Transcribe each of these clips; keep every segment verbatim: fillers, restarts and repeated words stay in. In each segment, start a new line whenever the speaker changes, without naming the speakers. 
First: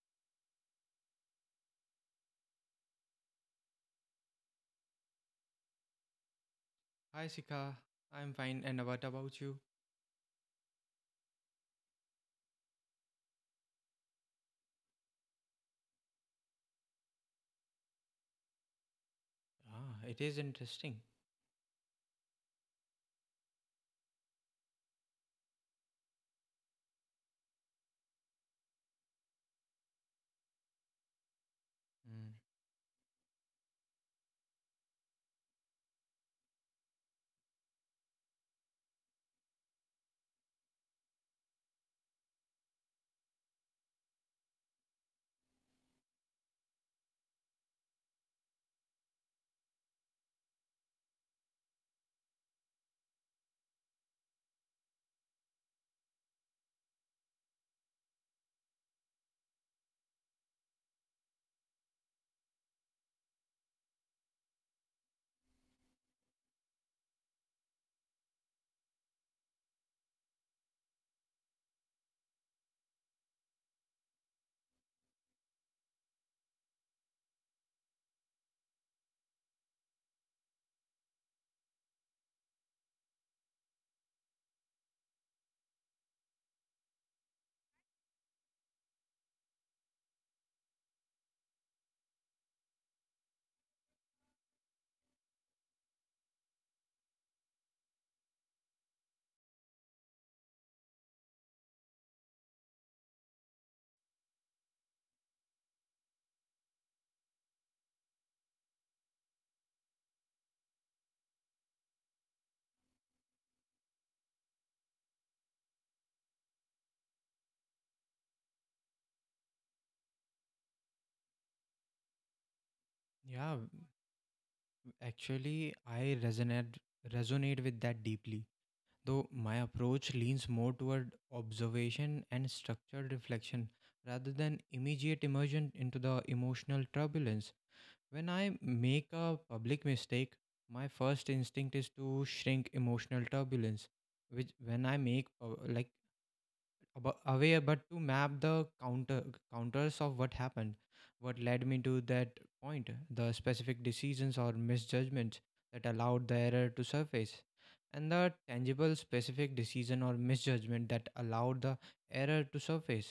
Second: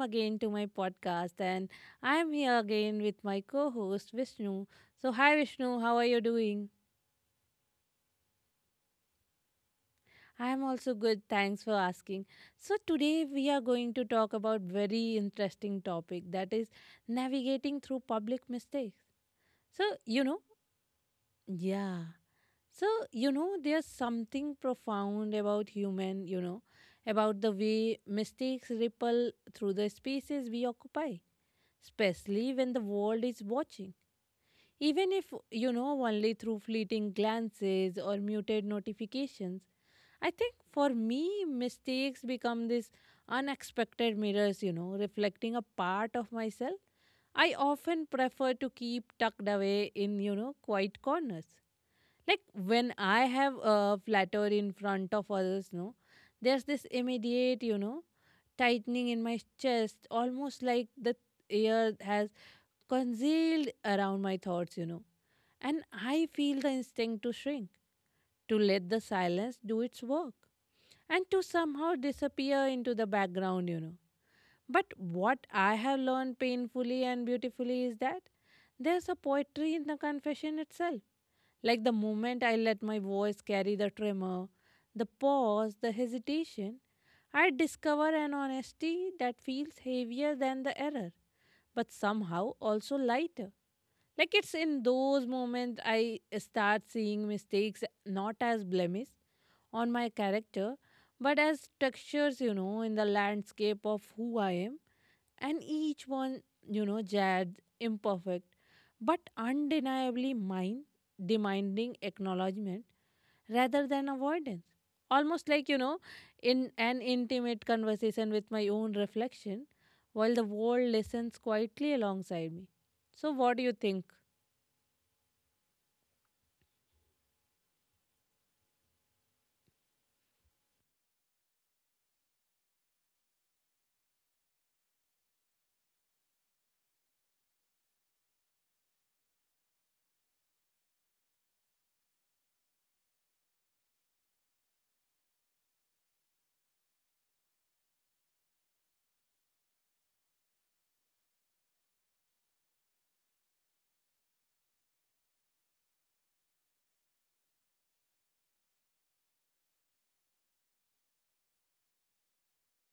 again to my podcast, and I am here again with my co host Vishnu. So, hi Vishnu, how are you doing?
Hi, Sika. I'm fine. And what about you?
I am also good, thanks for asking. So, today we are going to talk about very interesting topic, that is navigating through public mistakes.
Ah,
So,
it
you
is
know,
interesting.
yeah. So, you know, there's something profound about human, you know, about the way mistakes ripple through the spaces we occupy,
Mm.
especially when the world is watching. Even if, you know, only through fleeting glances or muted notifications, I think for me, mistakes become these unexpected mirrors, you know, reflecting a part of myself I often prefer to keep tucked away in, you know, quiet corners. Like when I have a flatter in front of others, no, there's this immediate, you know, tightening in my chest, almost like the air has concealed around my thoughts, you know. And I feel the instinct to shrink, to let the silence do its work, and to somehow disappear into the background, you know. But what I have learned painfully and beautifully is that there's a poetry in the confession itself. Like the moment I let my voice carry the tremor, the pause, the hesitation, I discover an honesty that feels heavier than the error, but somehow also lighter, like it's in those moments I start seeing mistakes not as blemish on my character, but as textures, you know, in the landscape of who I am. And each one, you know, jagged, imperfect, but undeniably mine, demanding acknowledgement rather than avoidance. Almost like, you know, in an intimate conversation with my own reflection, while the world listens quietly alongside me. So,
Yeah, w-
what do you think?
actually, I resonate resonate with that deeply. Though my approach leans more toward observation and structured reflection rather than immediate immersion into the emotional turbulence. When I make a public mistake, my first instinct is to shrink emotional turbulence. Which, when I make uh, like abo- aware, but to map the counter counters of what happened, what led me to that point, the specific decisions or misjudgments that allowed the error to surface, and the tangible specific decision or misjudgment that allowed the error to surface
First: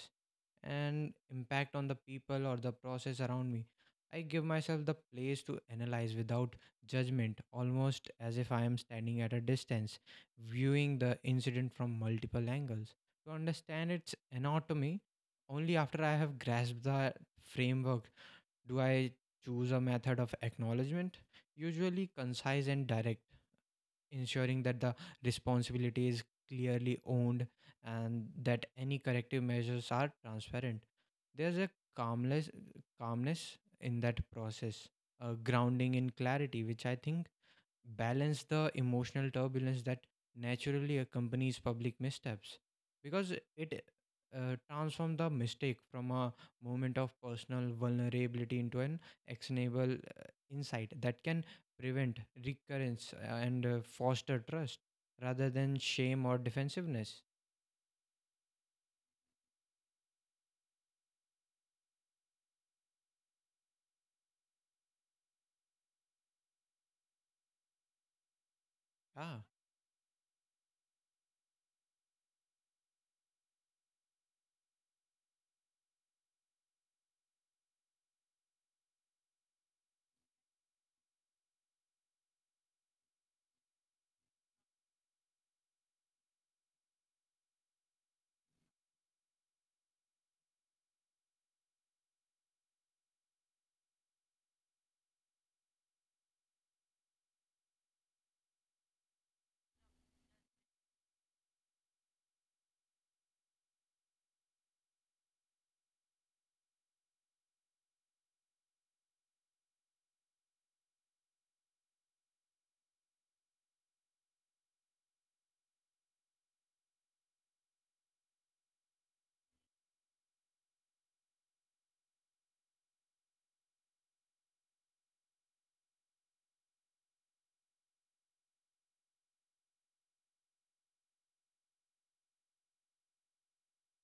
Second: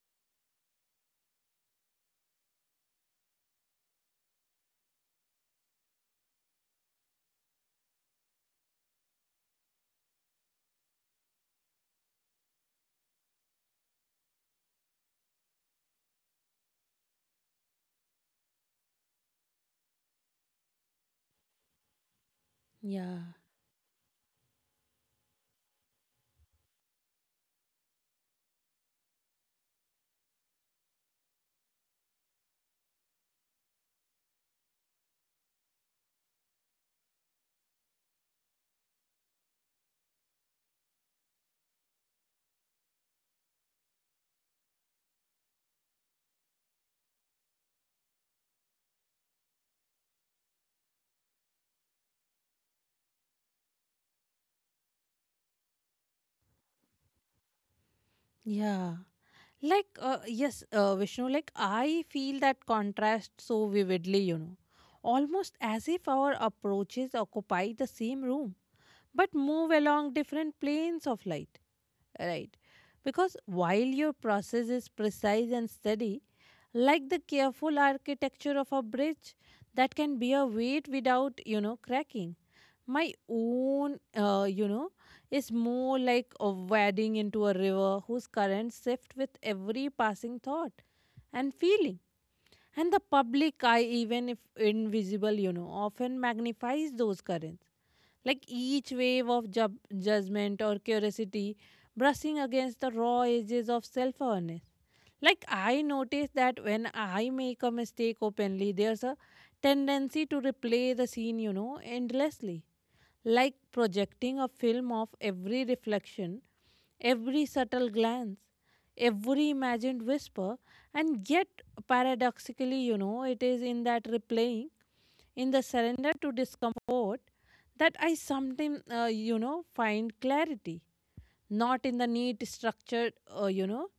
and impact on the people or the process around me. I give myself the place to analyze without judgment, almost as if I am standing at a distance viewing the incident from multiple angles to understand its anatomy. Only after I have grasped the framework do I choose a method of acknowledgement, usually concise and direct,
Yeah.
ensuring that the responsibility is clearly owned and that any corrective measures are transparent. There's a calmness, calmness in that process, a grounding in clarity, which I think balance the emotional turbulence that naturally accompanies public missteps, because it uh, transforms the mistake from a moment of personal vulnerability into an actionable uh, insight that can prevent recurrence uh, and uh, foster trust rather than shame or defensiveness.
Yeah. Like, uh, yes, uh, Vishnu, like I feel that contrast so vividly, you know. Almost as if our approaches occupy the same room,
ah
but move along different planes of light, right? Because while your process is precise and steady, like the careful architecture of a bridge that can bear weight without, you know, cracking. My own, uh, you know is more like a wading into a river whose currents shift with every passing thought and feeling, and the public eye, even if invisible, you know often magnifies those currents, like each wave of ju- judgment or curiosity brushing against the raw edges of self-awareness. Like I notice that when I make a mistake openly, there's a tendency to replay the scene, you know endlessly, like projecting a film of every reflection, every subtle glance, every imagined whisper. And yet, paradoxically, you know, it is in that replaying, in the surrender to discomfort, that I sometimes, uh, you know, find clarity. Not in the neat, structured, uh, you know,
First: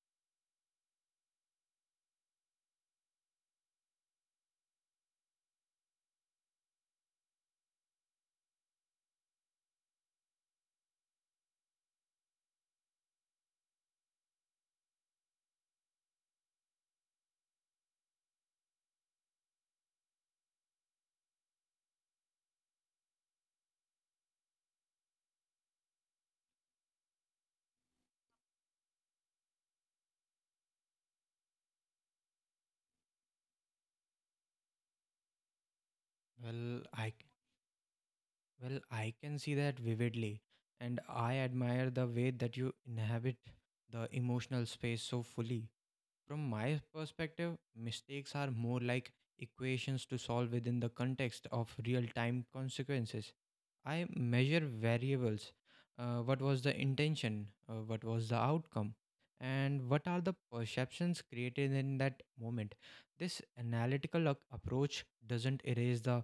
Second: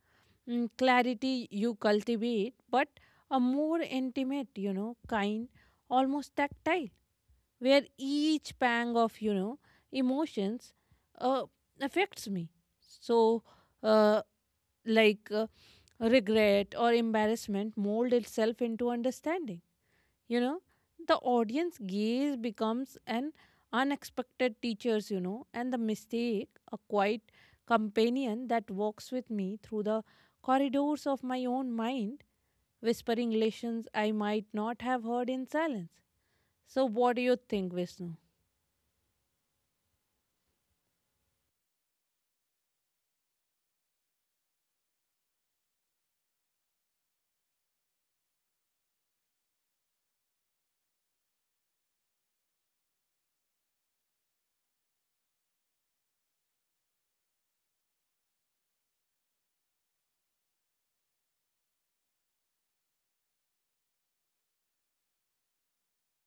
mm, clarity you cultivate, but a more intimate, you know, kind, almost tactile, where each pang of you know emotions uh, affects me. So, uh, like, uh, regret or embarrassment mold itself into understanding. You know the audience gaze becomes an unexpected teachers, you know and the mistake a quiet companion that walks with me through the corridors of my own mind, whispering lessons I might not have heard in silence.
well
So,
i
what do
c-
you think, Vishnu?
well, I can see that vividly, and I admire the way that you inhabit the emotional space so fully. From my perspective, mistakes are more like equations to solve within the context of real time consequences. I measure variables. Uh, what was the intention? Uh, what was the outcome? And what are the perceptions created in that moment? This analytical ac- approach doesn't erase the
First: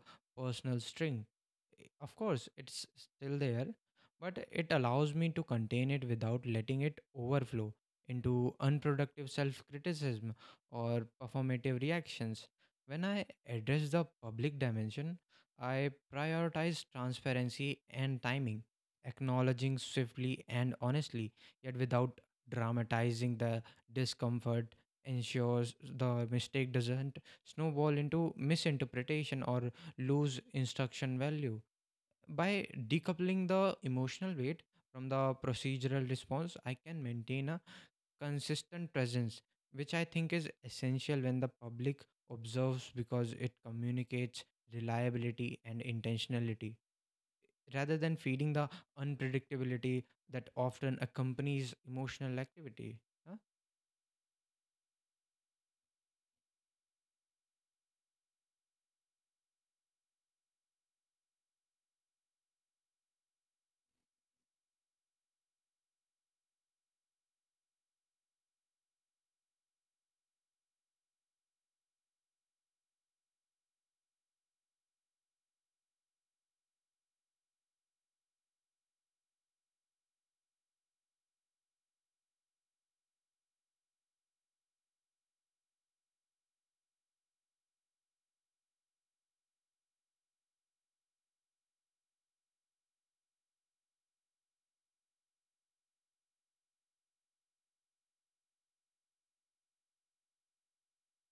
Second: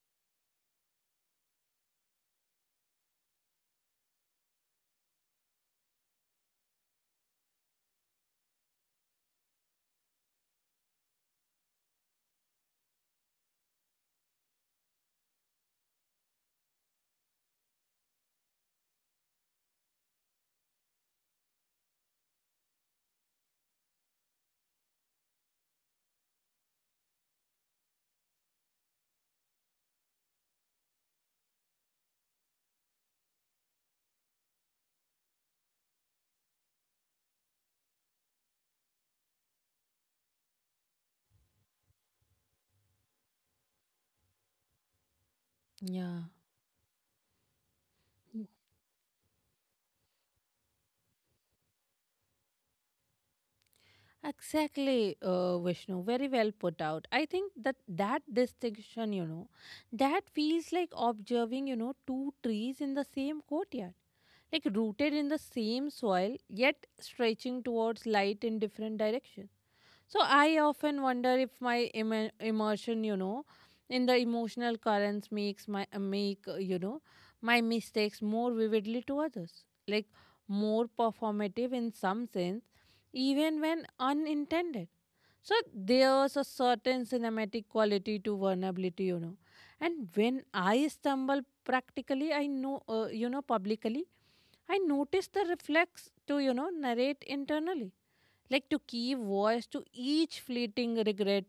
personal string. I- Of course, it's still there, but it allows me to contain it without letting it overflow into unproductive self criticism or performative reactions. When I address the public dimension, I prioritize transparency and timing, acknowledging swiftly and honestly, yet without dramatizing the discomfort, ensures the mistake doesn't snowball into misinterpretation or lose instruction value. By decoupling the emotional weight from the procedural response, I can maintain a consistent presence, which I think is essential when the public observes, because it communicates reliability and
Yeah.
intentionality rather than feeding the unpredictability that often accompanies emotional activity. Huh?
Exactly, uh, Vishnu. Very well put out. I think that that distinction, you know, that feels like observing, you know, two trees in the same courtyard, like rooted in the same soil, yet stretching towards light in different directions. So I often wonder if my Im- immersion, you know, in the emotional currents makes my uh, make uh, you know my mistakes more vividly to others, like more performative in some sense, even when unintended. So there's a certain cinematic quality to vulnerability, you know, and when I stumble practically, I know, uh, you know, publicly I noticed the reflex to, you know, narrate internally, like to give voice to each fleeting regret,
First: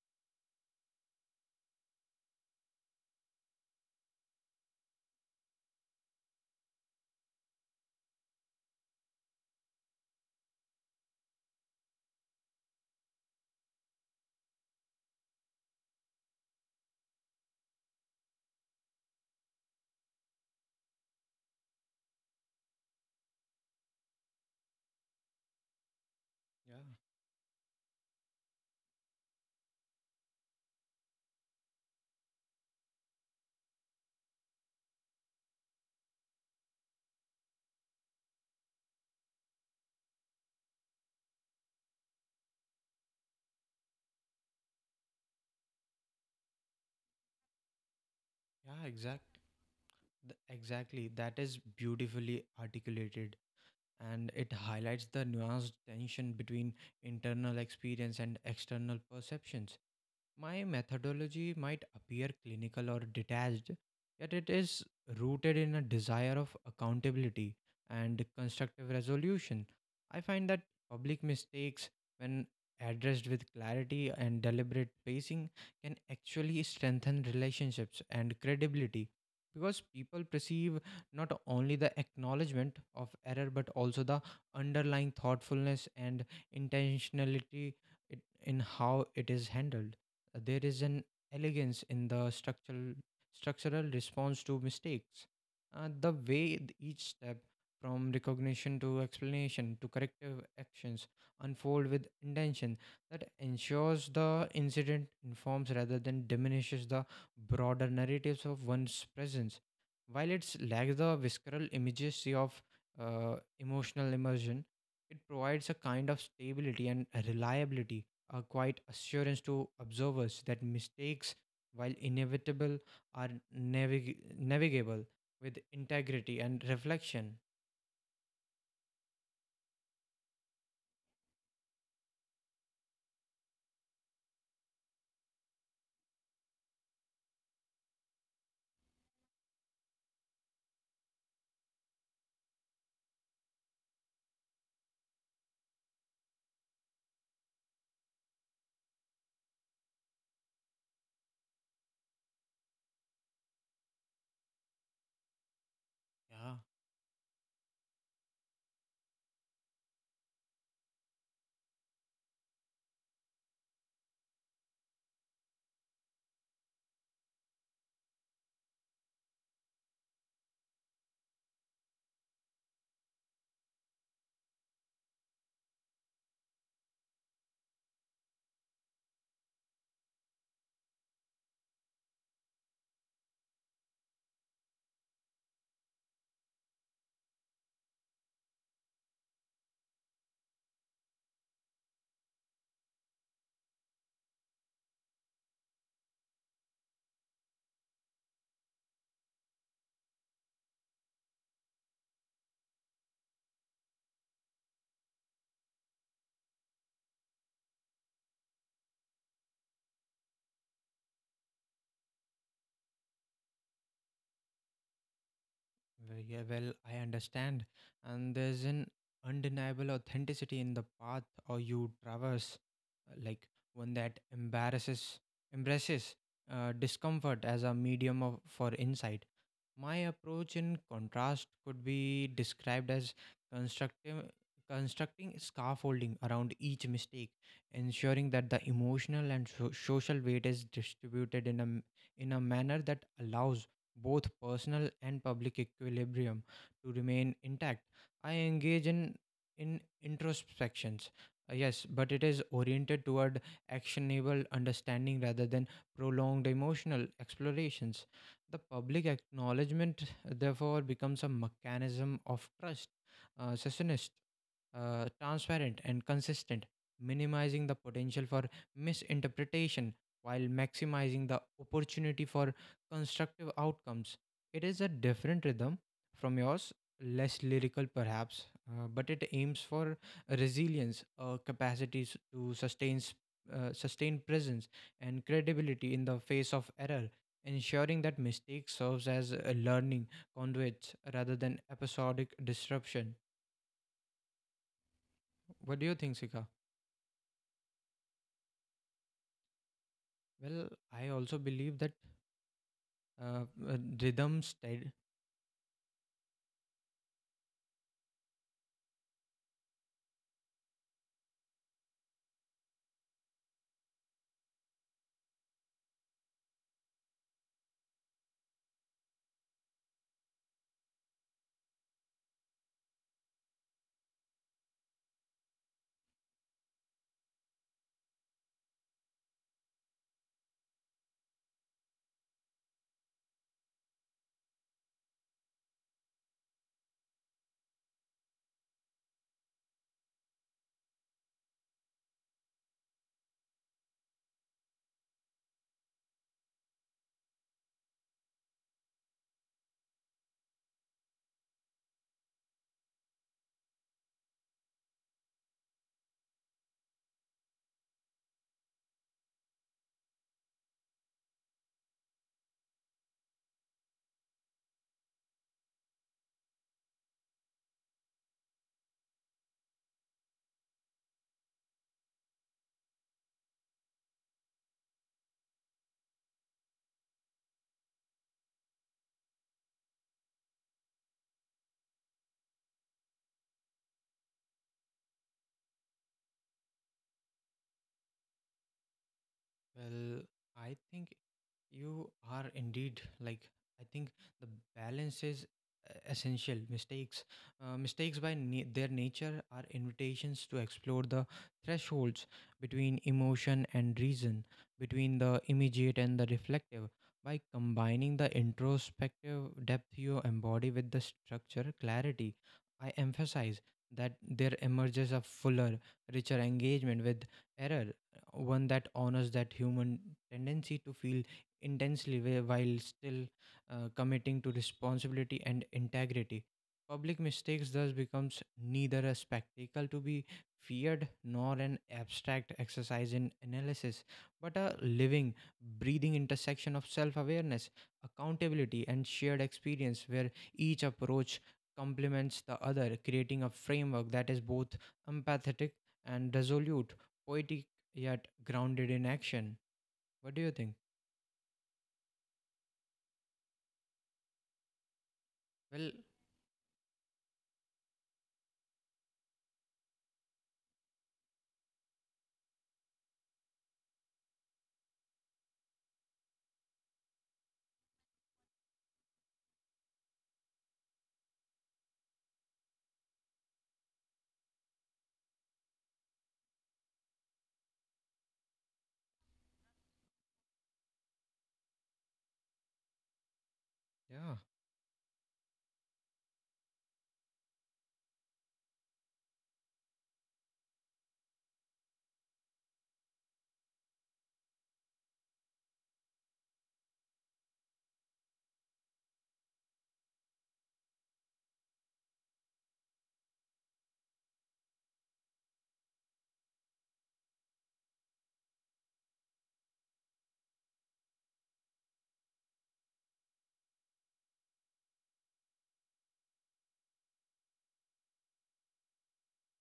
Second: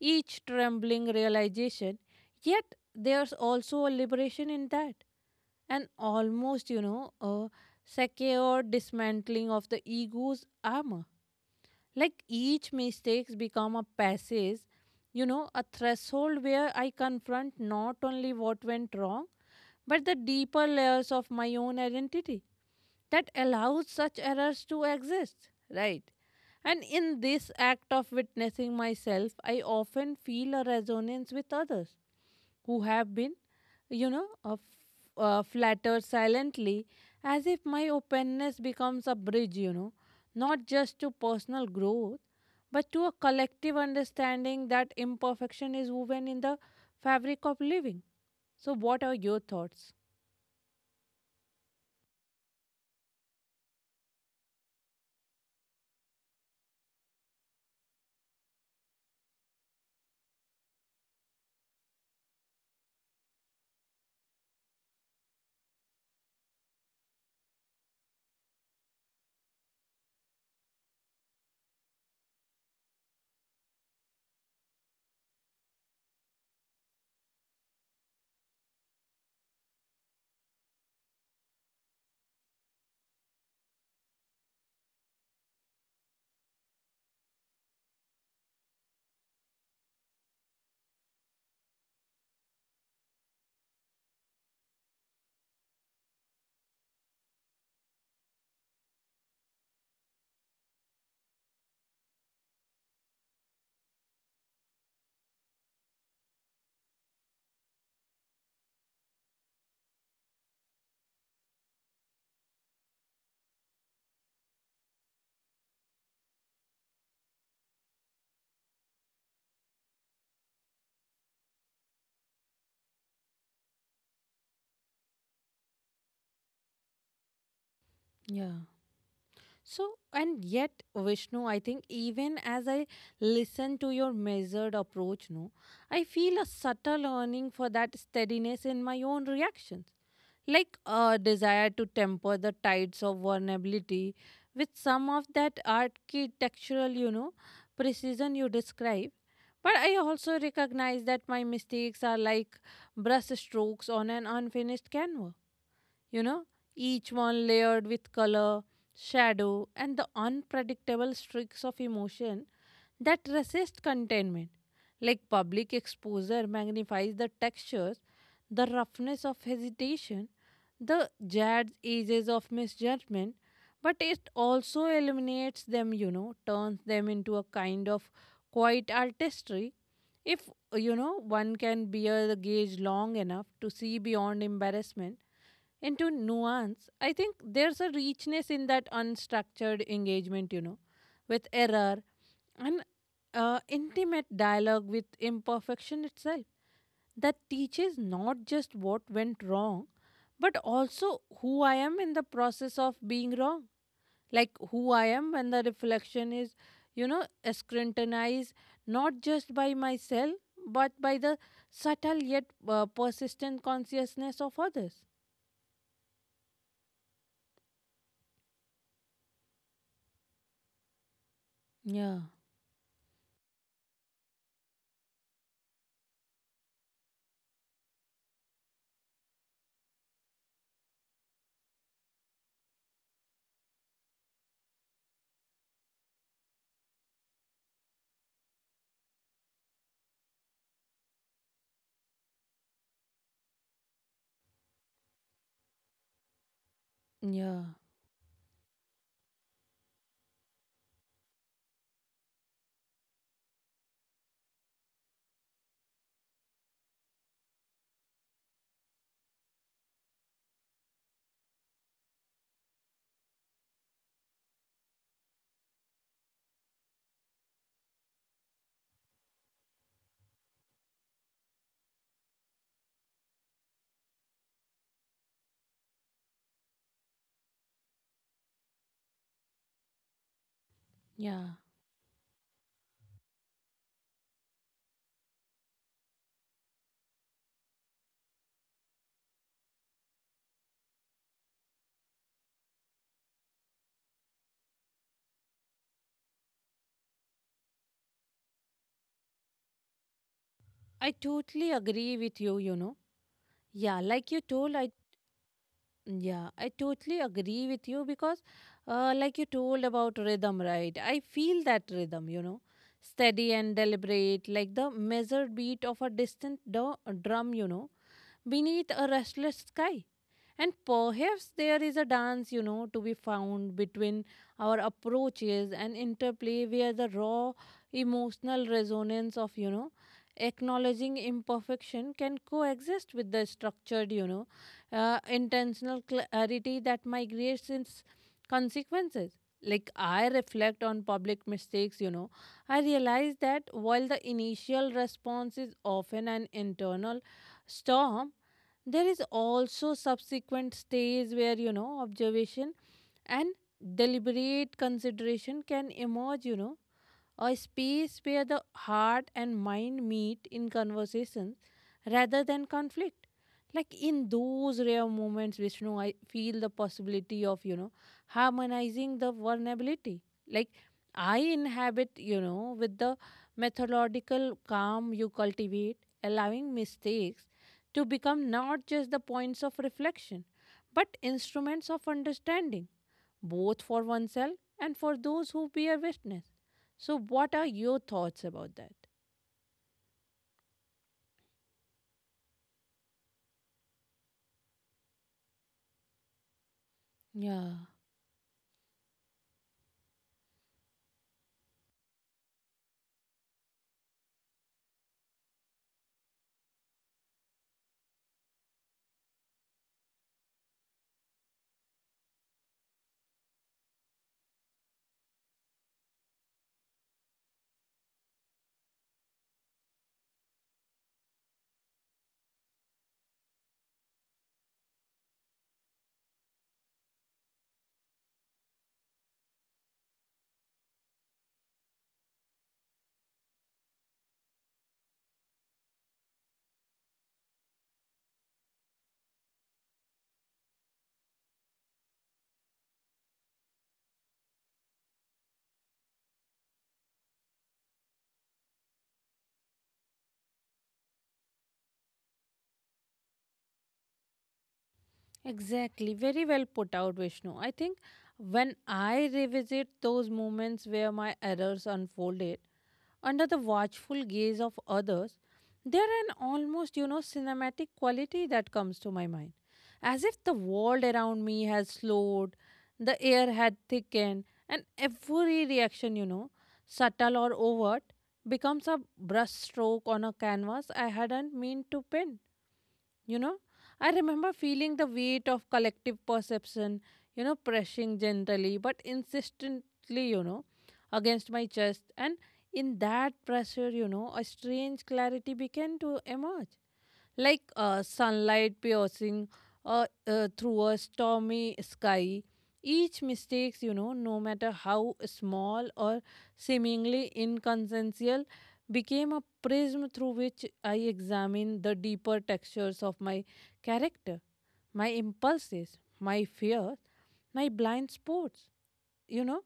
each trembling realization. Yet there's also a liberation in that, an almost, you know, a secure dismantling of the ego's armor. Like each mistakes become a passage, you know, a threshold where I confront not only what went wrong, but the deeper layers of my own identity that allows such errors to exist, right?
Yeah.
And in this act of witnessing myself, I often feel a resonance with others who have been, you know, uh, f- uh, flattered silently, as if my openness becomes a bridge, you know, not just to personal growth, but to a collective understanding that imperfection is woven in the fabric of living. So,
Yeah,
what are
exact.
your thoughts?
th- exactly. That is beautifully articulated, and it highlights the nuanced tension between internal experience and external perceptions. My methodology might appear clinical or detached, yet it is rooted in a desire of accountability and constructive resolution. I find that public mistakes, when addressed with clarity and deliberate pacing, can actually strengthen relationships and credibility, because people perceive not only the acknowledgement of error but also the underlying thoughtfulness and intentionality it- in how it is handled. There is an elegance in the structural structural response to mistakes. Uh, the way th- each step from recognition to explanation to corrective actions unfold with intention that ensures the incident informs rather than diminishes the broader narratives of one's presence. While it lacks the visceral immediacy of uh, emotional immersion, it provides a kind of stability and reliability, a quiet assurance to observers that mistakes, while inevitable, are navig- navigable with integrity and reflection.
Yeah. So, and yet, Vishnu, I think even as I listen to your measured approach, no, I feel a subtle yearning for that steadiness in my own reactions, like a desire to temper the tides of vulnerability with some of that architectural, you know, precision you describe. But I also recognize that my mistakes are like brush strokes on an unfinished canvas you know,
Yeah,
each one layered with color, shadow, and the unpredictable streaks of emotion that resist containment. Like public exposure magnifies the textures, the roughness of hesitation, the jagged edges of misjudgment, but it also eliminates them, you know, turns them into a kind of quiet artistry. If, you know, one can bear the gaze long enough to see beyond embarrassment into nuance, I think there's a richness in that unstructured engagement, you know, with error and uh, intimate dialogue with imperfection itself that teaches not just what went wrong, but also who I am in the process of being wrong. Like who I am when the reflection is, you know, scrutinized not just by myself, but by the subtle yet uh, persistent consciousness of others.
well, yeah, well, I understand. And there's an undeniable authenticity in the path or you
Yeah.
traverse, uh, like one that embarrasses, embraces uh, discomfort as a medium of, for insight. My approach, in contrast, could be described as constructive, constructing scaffolding around each mistake, ensuring that the emotional and so- social weight is distributed in a, m- in a manner that allows both personal and public equilibrium to remain
Yeah,
intact. I engage in, in introspections. uh, Yes, but it is oriented toward actionable understanding rather than prolonged emotional explorations. The public acknowledgement, therefore, becomes a mechanism of trust, uh, succinct, uh, transparent, and consistent, minimizing the potential for misinterpretation while maximizing the opportunity for constructive outcomes. It is a different rhythm from yours, less lyrical perhaps, uh, but it aims for resilience, uh,
yeah.
capacities to sustain, s- uh, sustain presence and credibility in the face of error, ensuring that mistake serves as a learning conduits rather than episodic disruption. What do you think, Sika? Well, I
I
also believe
totally
that
agree with you, you know.
uh, uh,
Yeah,
rhythm,
like you
stead.
told, I, yeah, I totally agree with you because, uh, like you told about rhythm, right? I feel that rhythm, you know, steady and deliberate, like the measured beat of a distant du- drum, you know, beneath a restless sky. And perhaps there is a dance, you know, to be found between our approaches and interplay where the raw emotional resonance of, you know, acknowledging imperfection can coexist with the structured, you know, uh, intentional clarity that migrates its consequences. Like I reflect on public mistakes, you know, I realize that while the initial response is often an internal storm, there is also subsequent stage where you know observation and deliberate consideration can emerge you know a space where the heart and mind meet in conversation rather than conflict. Like in those rare moments, Vishnu, I feel the possibility of, you know, harmonizing the vulnerability. Like I inhabit, you know, with the methodological calm you cultivate, allowing mistakes to become not just the points of reflection, but instruments of understanding both for oneself and for those who bear witness. So, what are your thoughts about that?
Well, I think you are indeed like I think the balance is e- essential. Mistakes, uh,
Yeah.
mistakes by na- their nature are invitations to explore the thresholds between emotion and reason, between the immediate and the reflective. By combining the introspective depth you embody with the structure clarity, I emphasize that there emerges a fuller, richer engagement with error, one that honors that human tendency to feel intensely whi- while still uh, committing to responsibility and integrity. Public mistakes thus becomes neither a spectacle to be feared nor an abstract exercise in analysis, but a living, breathing intersection of self-awareness, accountability, and shared experience, where each approach complements the other, creating a framework that is both empathetic and resolute, poetic yet grounded in action. What do you think? Well,
Exactly. Very well put out, Vishnu. I think when I revisit those moments where my errors unfolded under the watchful gaze of others, there an almost, you know, cinematic quality that comes to my mind. As if the world around me has slowed, the air had thickened, and every reaction, you know, subtle or overt, becomes a brushstroke on a canvas I hadn't meant to paint. You know, I
yeah.
remember feeling the weight of collective perception, you know, pressing gently but insistently, you know, against my chest. And in that pressure, you know, a strange clarity began to emerge, like uh, sunlight piercing uh, uh, through a stormy sky. Each mistakes, you know, no matter how small or seemingly inconsequential, became a prism through which I examine the deeper textures of my character, my impulses, my fears, my blind spots you know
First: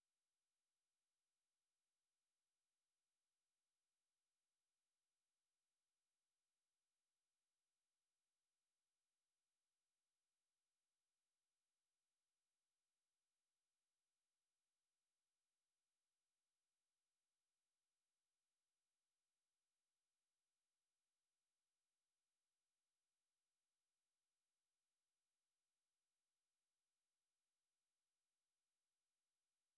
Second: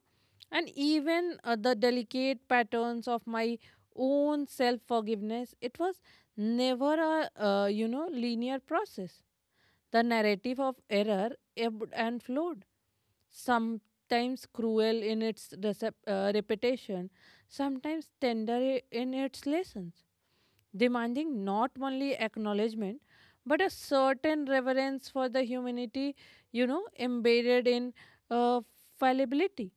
and even uh, the delicate patterns of my own self forgiveness it was never a uh, you know linear process. The narrative of error ebbed and flowed, sometimes cruel in its recep- uh, repetition, sometimes tender i- in its lessons, demanding not only acknowledgement but a certain reverence for the humanity, you know embedded in uh, fallibility.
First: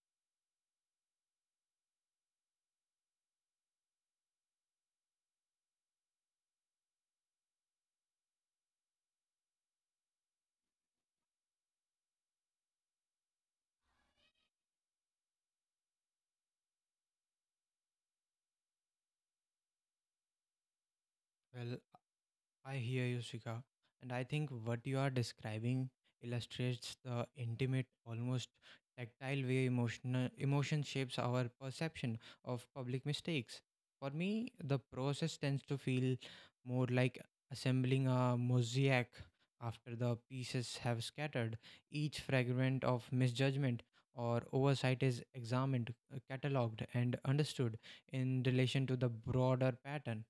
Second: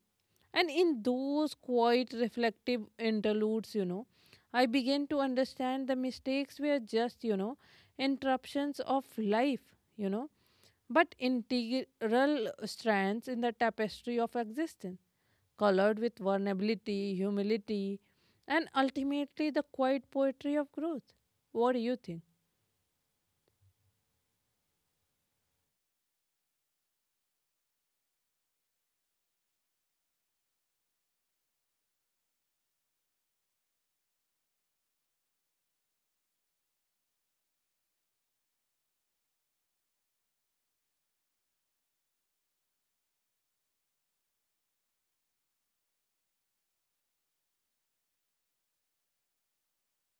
And in those quiet, reflective interludes, you know, I began to understand the mistakes were just, you know, interruptions of life, you know, but integral strands in the tapestry of existence, colored with vulnerability, humility, and ultimately the quiet poetry of growth. What
Well,
do you think?
I hear you, Shika. And I think what you are describing illustrates the intimate, almost tactile way emotional emotion shapes our perception of public mistakes. For me, the process tends to feel more like assembling a mosaic after the pieces have scattered. Each fragment of misjudgment or oversight is examined, uh, catalogued, and understood in relation to the broader pattern.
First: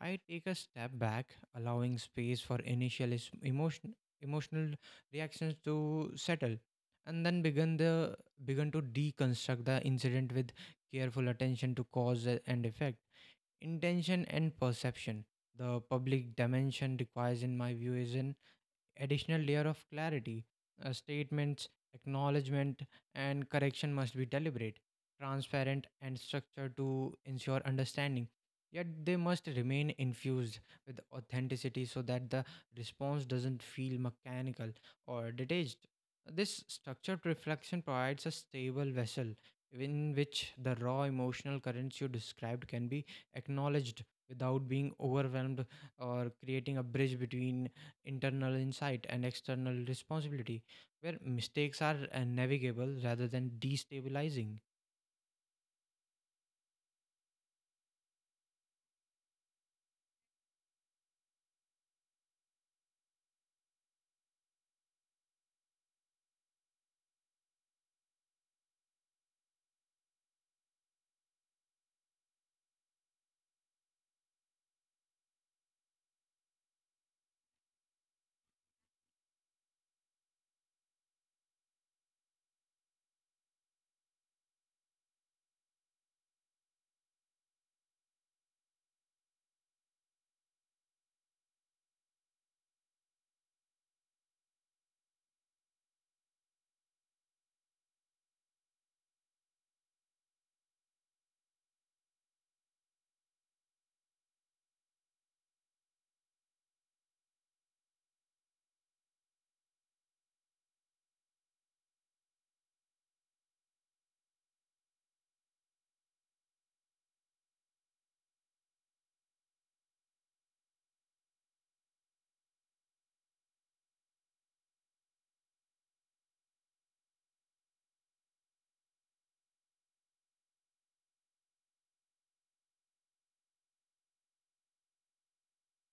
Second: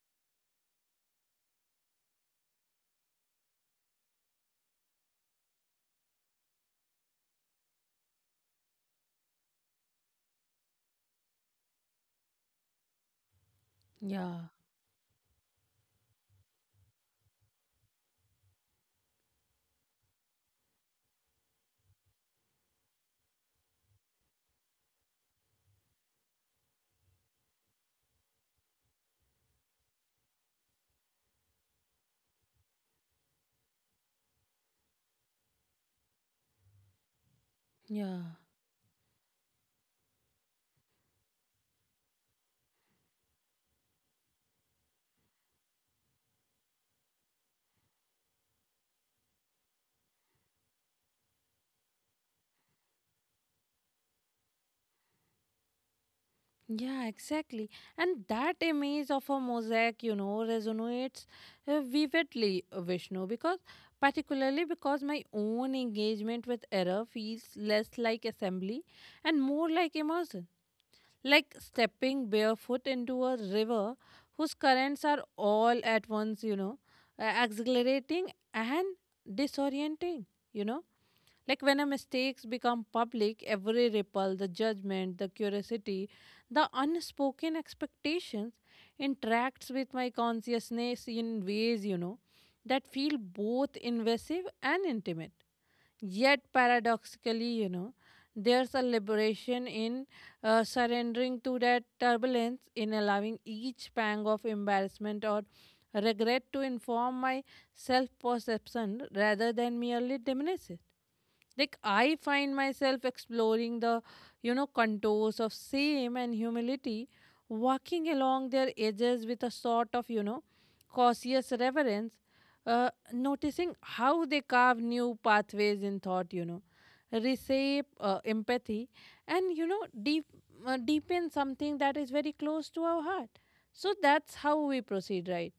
I take a step back, allowing space for initial is- emotion, emotional reactions to settle, and then begin the begin to deconstruct the incident with careful attention to cause a- and effect, intention
Yeah,
and perception. The public dimension requires, in my view, is an additional layer of clarity. Uh, statements, acknowledgement, and correction must be deliberate, transparent, and structured to ensure understanding. Yet they must remain infused with authenticity so that the response doesn't feel mechanical or detached. This structured reflection provides a
yeah.
stable vessel in which the raw emotional currents you described can be acknowledged without being overwhelmed, or creating a bridge between internal insight and external responsibility, where mistakes are uh, navigable rather than destabilizing.
Yeah, exactly. And that image of a mosaic, you know, resonates uh, vividly, uh, Vishnu, because particularly because my own engagement with error feels less like assembly and more like immersion, like stepping barefoot into a river whose currents are all at once, you know, uh, exhilarating and disorienting, you know. Like when a mistakes become public, every ripple, the judgment, the curiosity, the unspoken expectations interacts with my consciousness in ways, you know, that feel both invasive and intimate. Yet, paradoxically, you know, there's a liberation in uh, surrendering to that turbulence, in allowing each pang of embarrassment or regret to inform my self perception rather than merely diminish it. Like I find myself exploring the you know contours of shame and humility, walking along their edges with a sort of you know cautious reverence, uh, noticing how they carve new pathways in thought, you know, reshape uh, empathy, and you know deep uh, deepen something that is very close to our heart. So that's how we proceed, right?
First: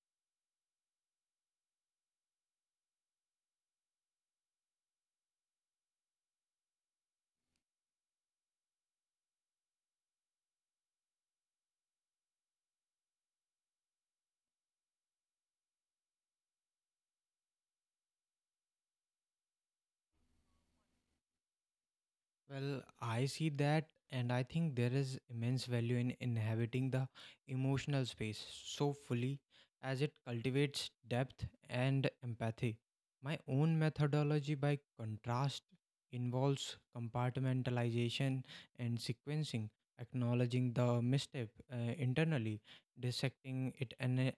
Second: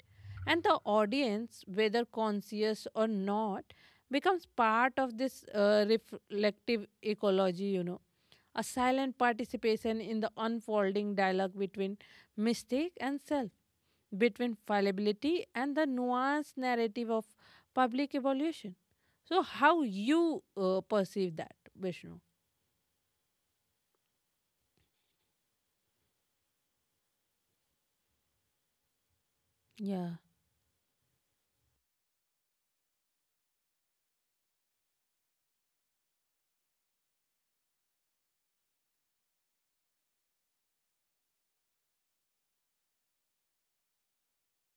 And the audience, whether conscious or not, becomes part of this uh, reflective ecology, you know, a silent participation in the unfolding dialogue between mistake and self, between fallibility and the nuanced narrative of public evolution. So, how you uh, perceive that, Vishnu?
Well, I see that, and I think there is immense value in inhabiting the emotional space so fully,
Yeah,
as it cultivates depth and empathy. My own methodology, by contrast, involves compartmentalization and sequencing, acknowledging the misstep uh, internally, dissecting it ana-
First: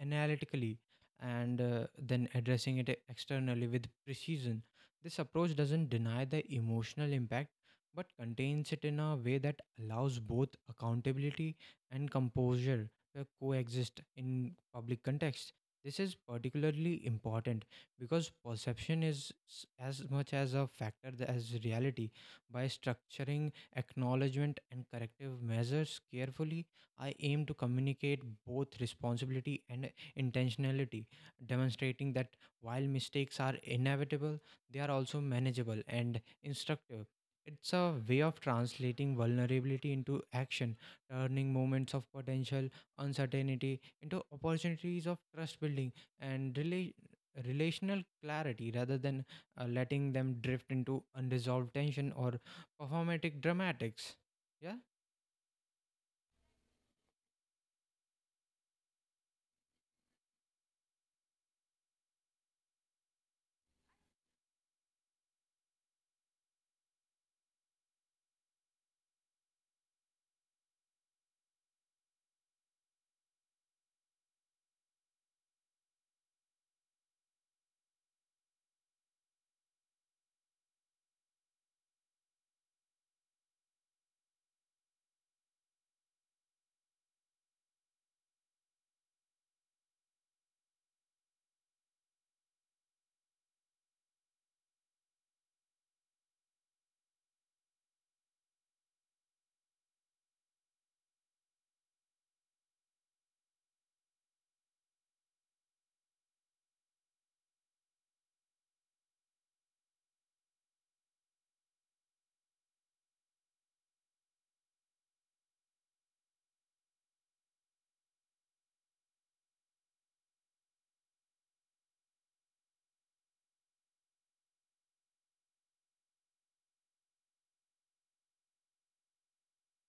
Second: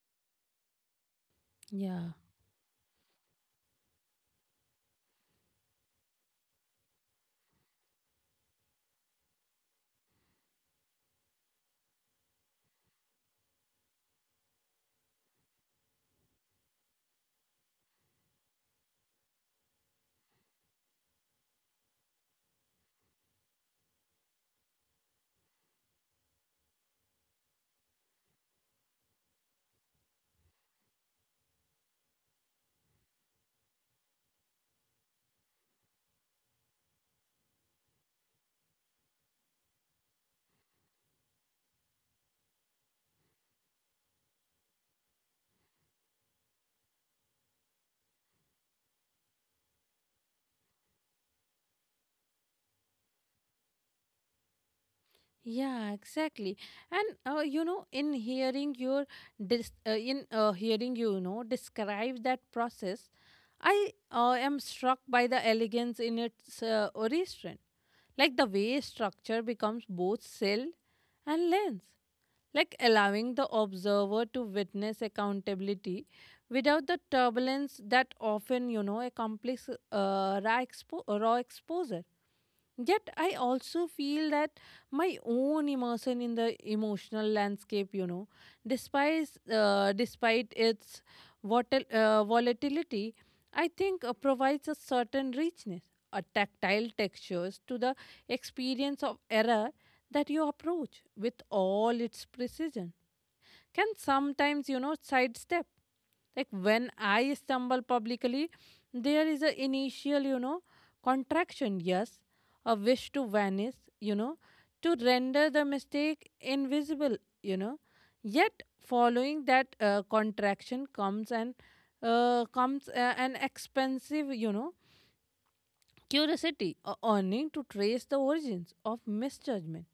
analytically, and uh,
yeah.
then addressing it externally with precision. This approach doesn't deny the emotional impact but contains it in a way that allows both accountability and composure to coexist in public context. This is particularly important because perception is s- as much as a factor th- as reality. By structuring acknowledgement and corrective measures carefully, I aim to communicate both responsibility and intentionality, demonstrating that while mistakes are inevitable, they are also manageable and instructive. It's a way of translating vulnerability into action, turning moments of potential uncertainty into opportunities of trust building and rela- relational clarity rather than uh, letting them drift into unresolved tension or performatic dramatics. Yeah?
Yeah, exactly. And uh, you know, in hearing your dis- uh, in uh, hearing you, you know, describe that process, I uh, am struck by the elegance in its uh, origin, like the way structure becomes both cell and lens, like allowing the observer to witness accountability without the turbulence that often, you know, accompanies uh, raw, expo- raw exposure. Yet, I also feel that my own immersion in the emotional landscape, you know, despite, uh, despite its votil- uh, volatility, I think uh, provides a certain richness, a tactile textures to the experience of error that you approach with all its precision. Can sometimes, you know, sidestep. Like when I stumble publicly, there is a initial, you know, contraction, yes, a wish to vanish, you know, to render the mistake invisible, you know. Yet, following that uh, contraction comes and uh, comes uh, an expensive, you know, curiosity, or yearning to trace the origins of misjudgment,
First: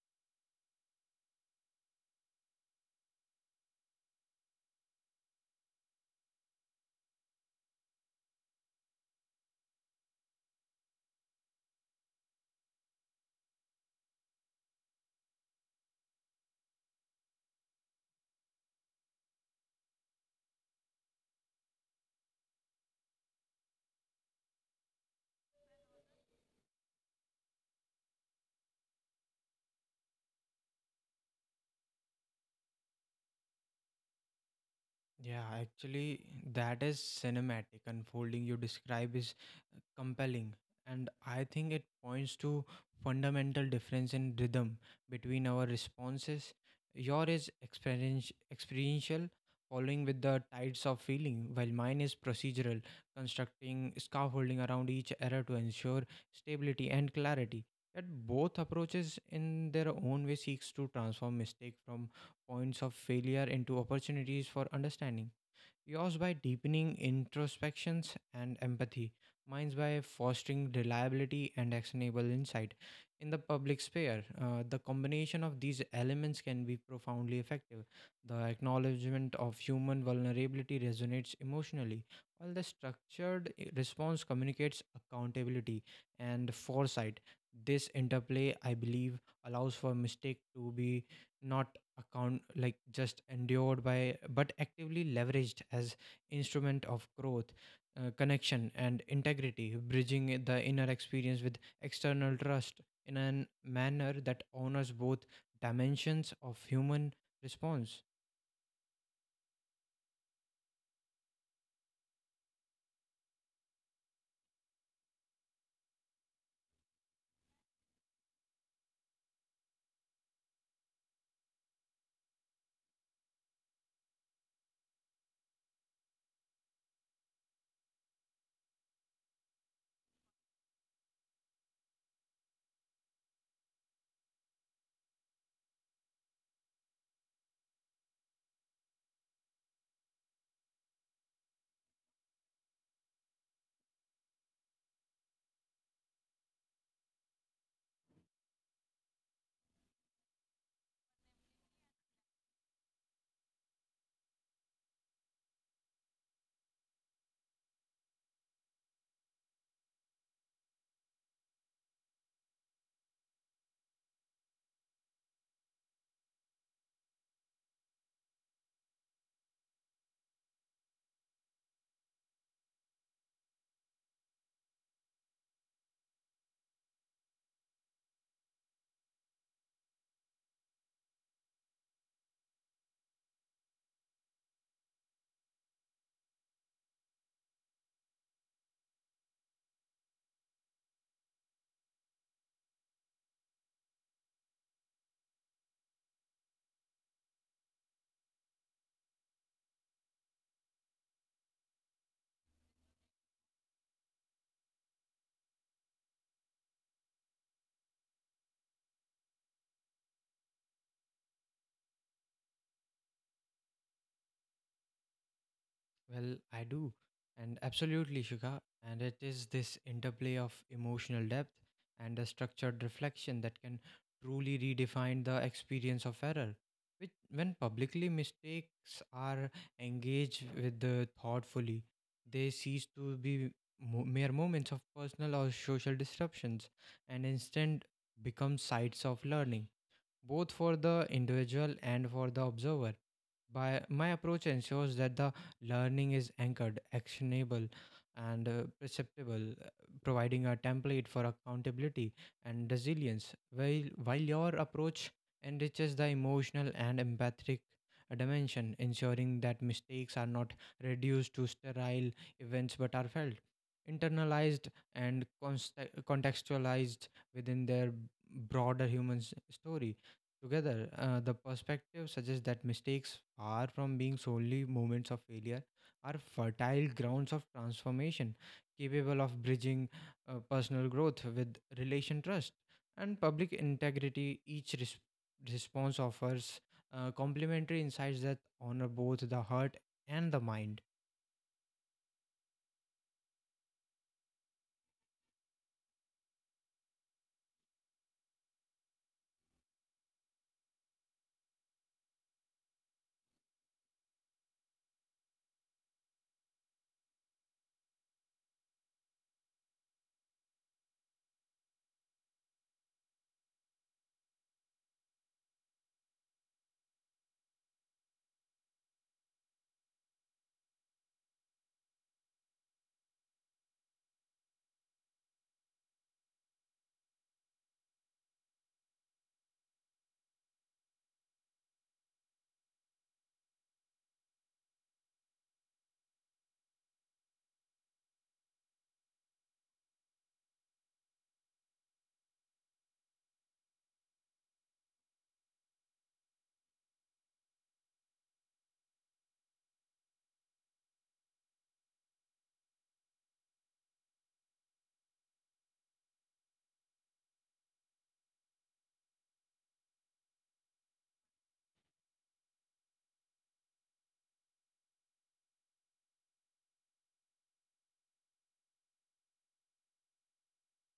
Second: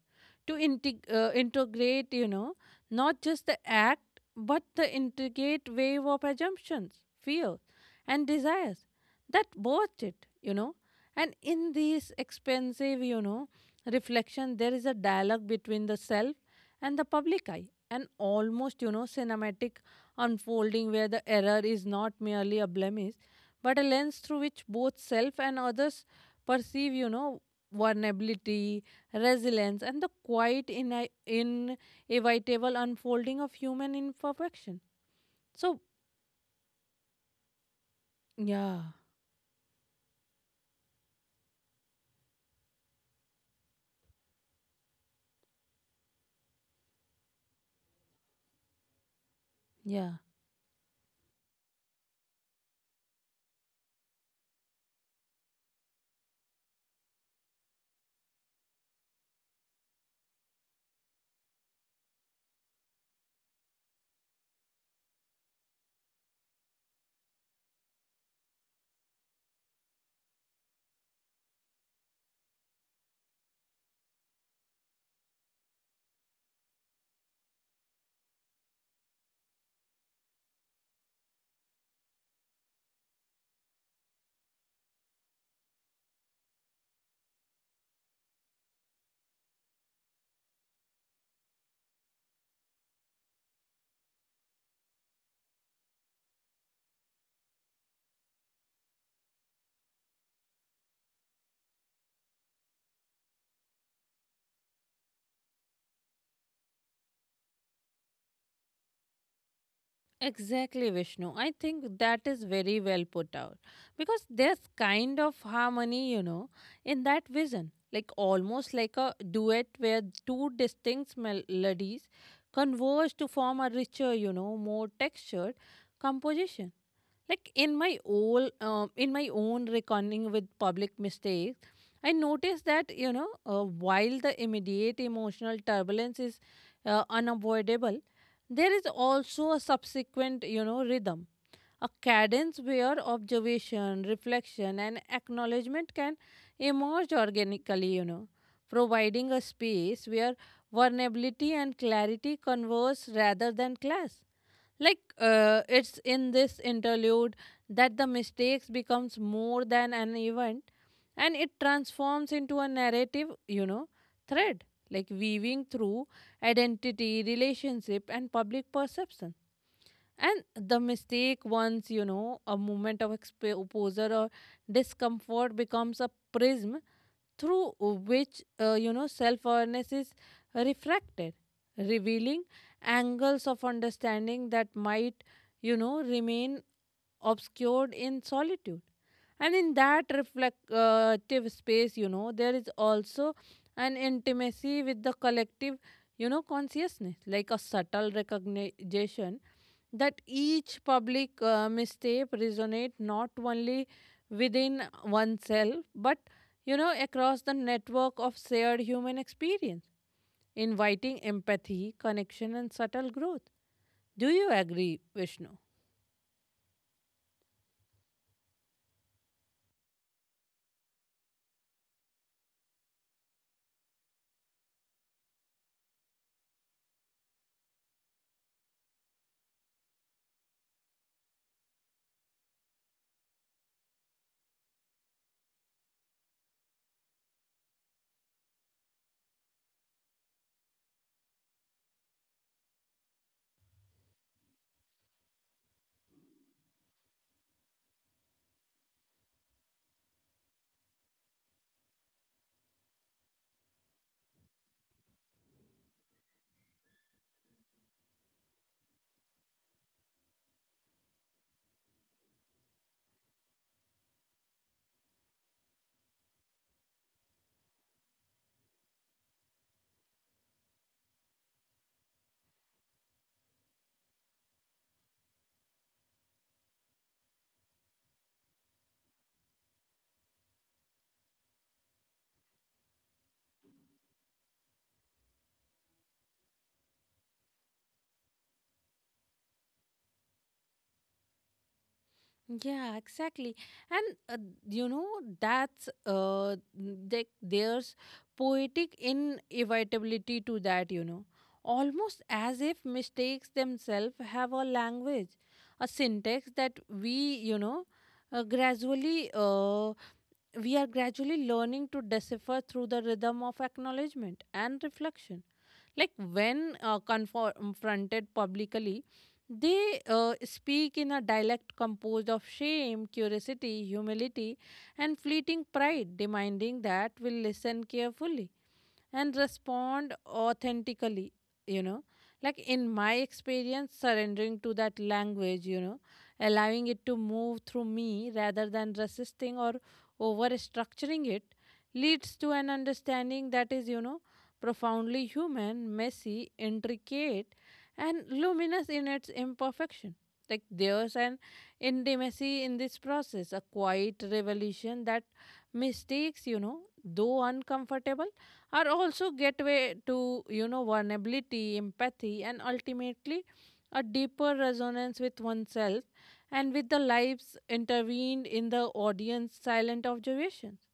to integ- uh, integrate, you know, not just the act, but the intricate wave of assumptions, fears, and desires that birthed it, you know. And in this expensive, you know, reflection, there is a dialogue between the self and the public eye, an almost, you know, cinematic unfolding where the error is not merely a blemish, but a lens through which both self and others perceive, you know, vulnerability, resilience, and the quiet in inevitable unfolding of human imperfection.
Yeah,
So,
actually, that is cinematic unfolding you
yeah,
describe is uh, compelling. And I think it points to fundamental difference in rhythm between our responses. Your is experience, experiential, following
yeah.
with the tides of feeling, while mine is procedural, constructing scaffolding around each error to ensure stability and clarity. Yet both approaches in their own way seeks to transform mistake from points of failure into opportunities for understanding. Yours by deepening introspections and empathy, mine's by fostering reliability and actionable insight. In the public sphere, uh, the combination of these elements can be profoundly effective. The acknowledgement of human vulnerability resonates emotionally, while the structured i- response communicates accountability and foresight. This interplay, I believe, allows for mistake to be not account like just endured by but actively leveraged as instrument of growth, uh, connection and integrity, bridging the inner experience with external trust in a manner that honors both dimensions of human response.
Exactly, Vishnu. I think that is very well put out because there's kind of harmony, you know, in that vision, like almost like a duet where two distinct melodies converge to form a richer, you know, more textured composition. Like in my old, um, in my own reckoning with public mistakes, I noticed that, you know, uh, while the immediate emotional turbulence is uh, unavoidable, there is also a subsequent, you know, rhythm, a cadence where observation, reflection, and acknowledgement can emerge organically, you know, providing a space where vulnerability and clarity converse rather than clash. Like uh, it's in this interlude that the mistakes becomes more than an event, and it transforms into a narrative, you know, thread, like weaving through identity, relationship, and public perception. And the mistake, once, you know, a moment of exposure or discomfort, becomes a prism through which, uh, you know, self awareness is refracted, revealing angles of understanding that might, you know, remain obscured in solitude. And in that reflective space, you know, there is also an intimacy with the collective, you know, consciousness, like a subtle recognition that each public uh, mistake resonate not only within oneself but, you know, across the network of shared human experience, inviting empathy, connection, and subtle growth. Do you agree, Vishnu?
Well, I do. And absolutely, Shika. And it is this interplay of emotional depth and a structured reflection that can truly redefine the experience of error. Which, when publicly mistakes are engaged with the thoughtfully, they cease to be mo- mere moments of personal or social disruptions, and instead become sites of learning, both for the individual and for the observer. By my approach ensures that the learning is anchored, actionable, and uh, perceptible, uh, providing a template for accountability and resilience. While, while your approach enriches the emotional and empathic uh, dimension, ensuring that mistakes are not reduced to sterile events but are felt, internalized, and const- contextualized within their broader human s- story. Together, uh, the perspective suggests that mistakes, far from being solely moments of failure, are fertile grounds of transformation, capable of bridging uh, personal growth with relation trust and public integrity. Each res- response offers uh, complementary insights that honor both the heart and the mind.
Yeah, exactly. And, uh, you know, that's uh, th- there's poetic inevitability to that, you know, almost as if mistakes themselves have a language, a syntax that we, you know, uh, gradually uh, we are gradually learning to decipher through the rhythm of acknowledgement and reflection. Like when uh, confronted publicly, they uh, speak in a dialect composed of shame, curiosity, humility, and fleeting pride, demanding that we listen carefully and respond authentically, you know. Like in my experience, surrendering to that language, you know, allowing it to move through me rather than resisting or over structuring it, leads to an understanding that is, you know, profoundly human, messy, intricate, and luminous in its imperfection. Like there's an intimacy in this process, a quiet revolution, that mistakes, you know, though uncomfortable, are also gateway to, you know, vulnerability, empathy, and ultimately a deeper resonance with oneself and with the lives intervened in the audience silent observations.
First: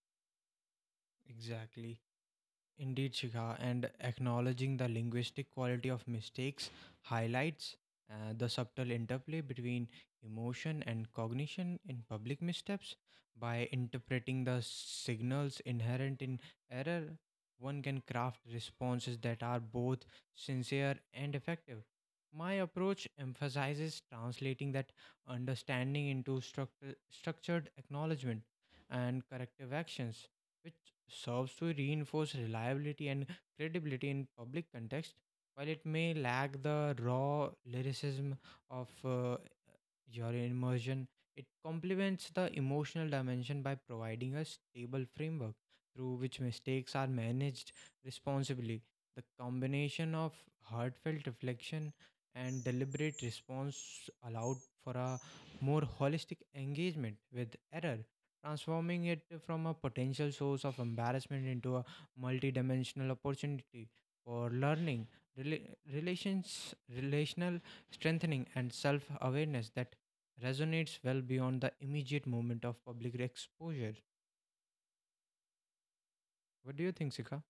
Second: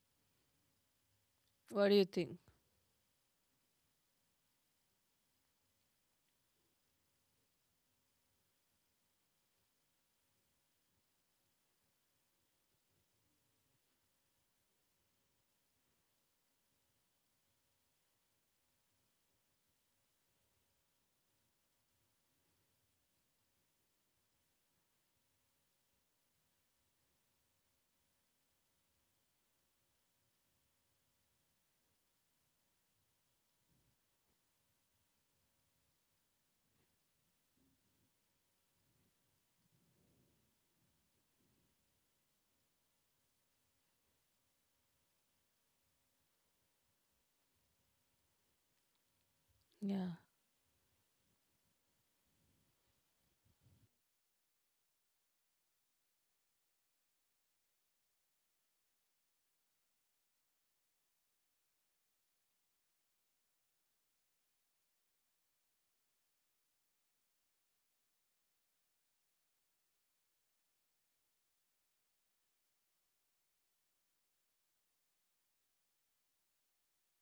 What do
Exactly.
you think?
Indeed, Shikha, and acknowledging the linguistic quality of mistakes highlights uh, the subtle interplay between emotion and cognition in public missteps. By interpreting the signals inherent in error, one can craft responses that are both sincere and effective. My approach emphasizes translating that understanding into structure, structured acknowledgement and corrective actions serves to reinforce reliability and credibility in public context, while it may lack the raw lyricism of uh, your immersion it complements the emotional dimension by providing a stable framework through which mistakes are managed responsibly. The combination of
Yeah,
heartfelt reflection and deliberate response allowed for a more holistic engagement with error, transforming it from a potential source of embarrassment into a multidimensional opportunity for learning, rela- relations, relational strengthening and self awareness that resonates well beyond the immediate moment of public exposure. What do you think, Sika?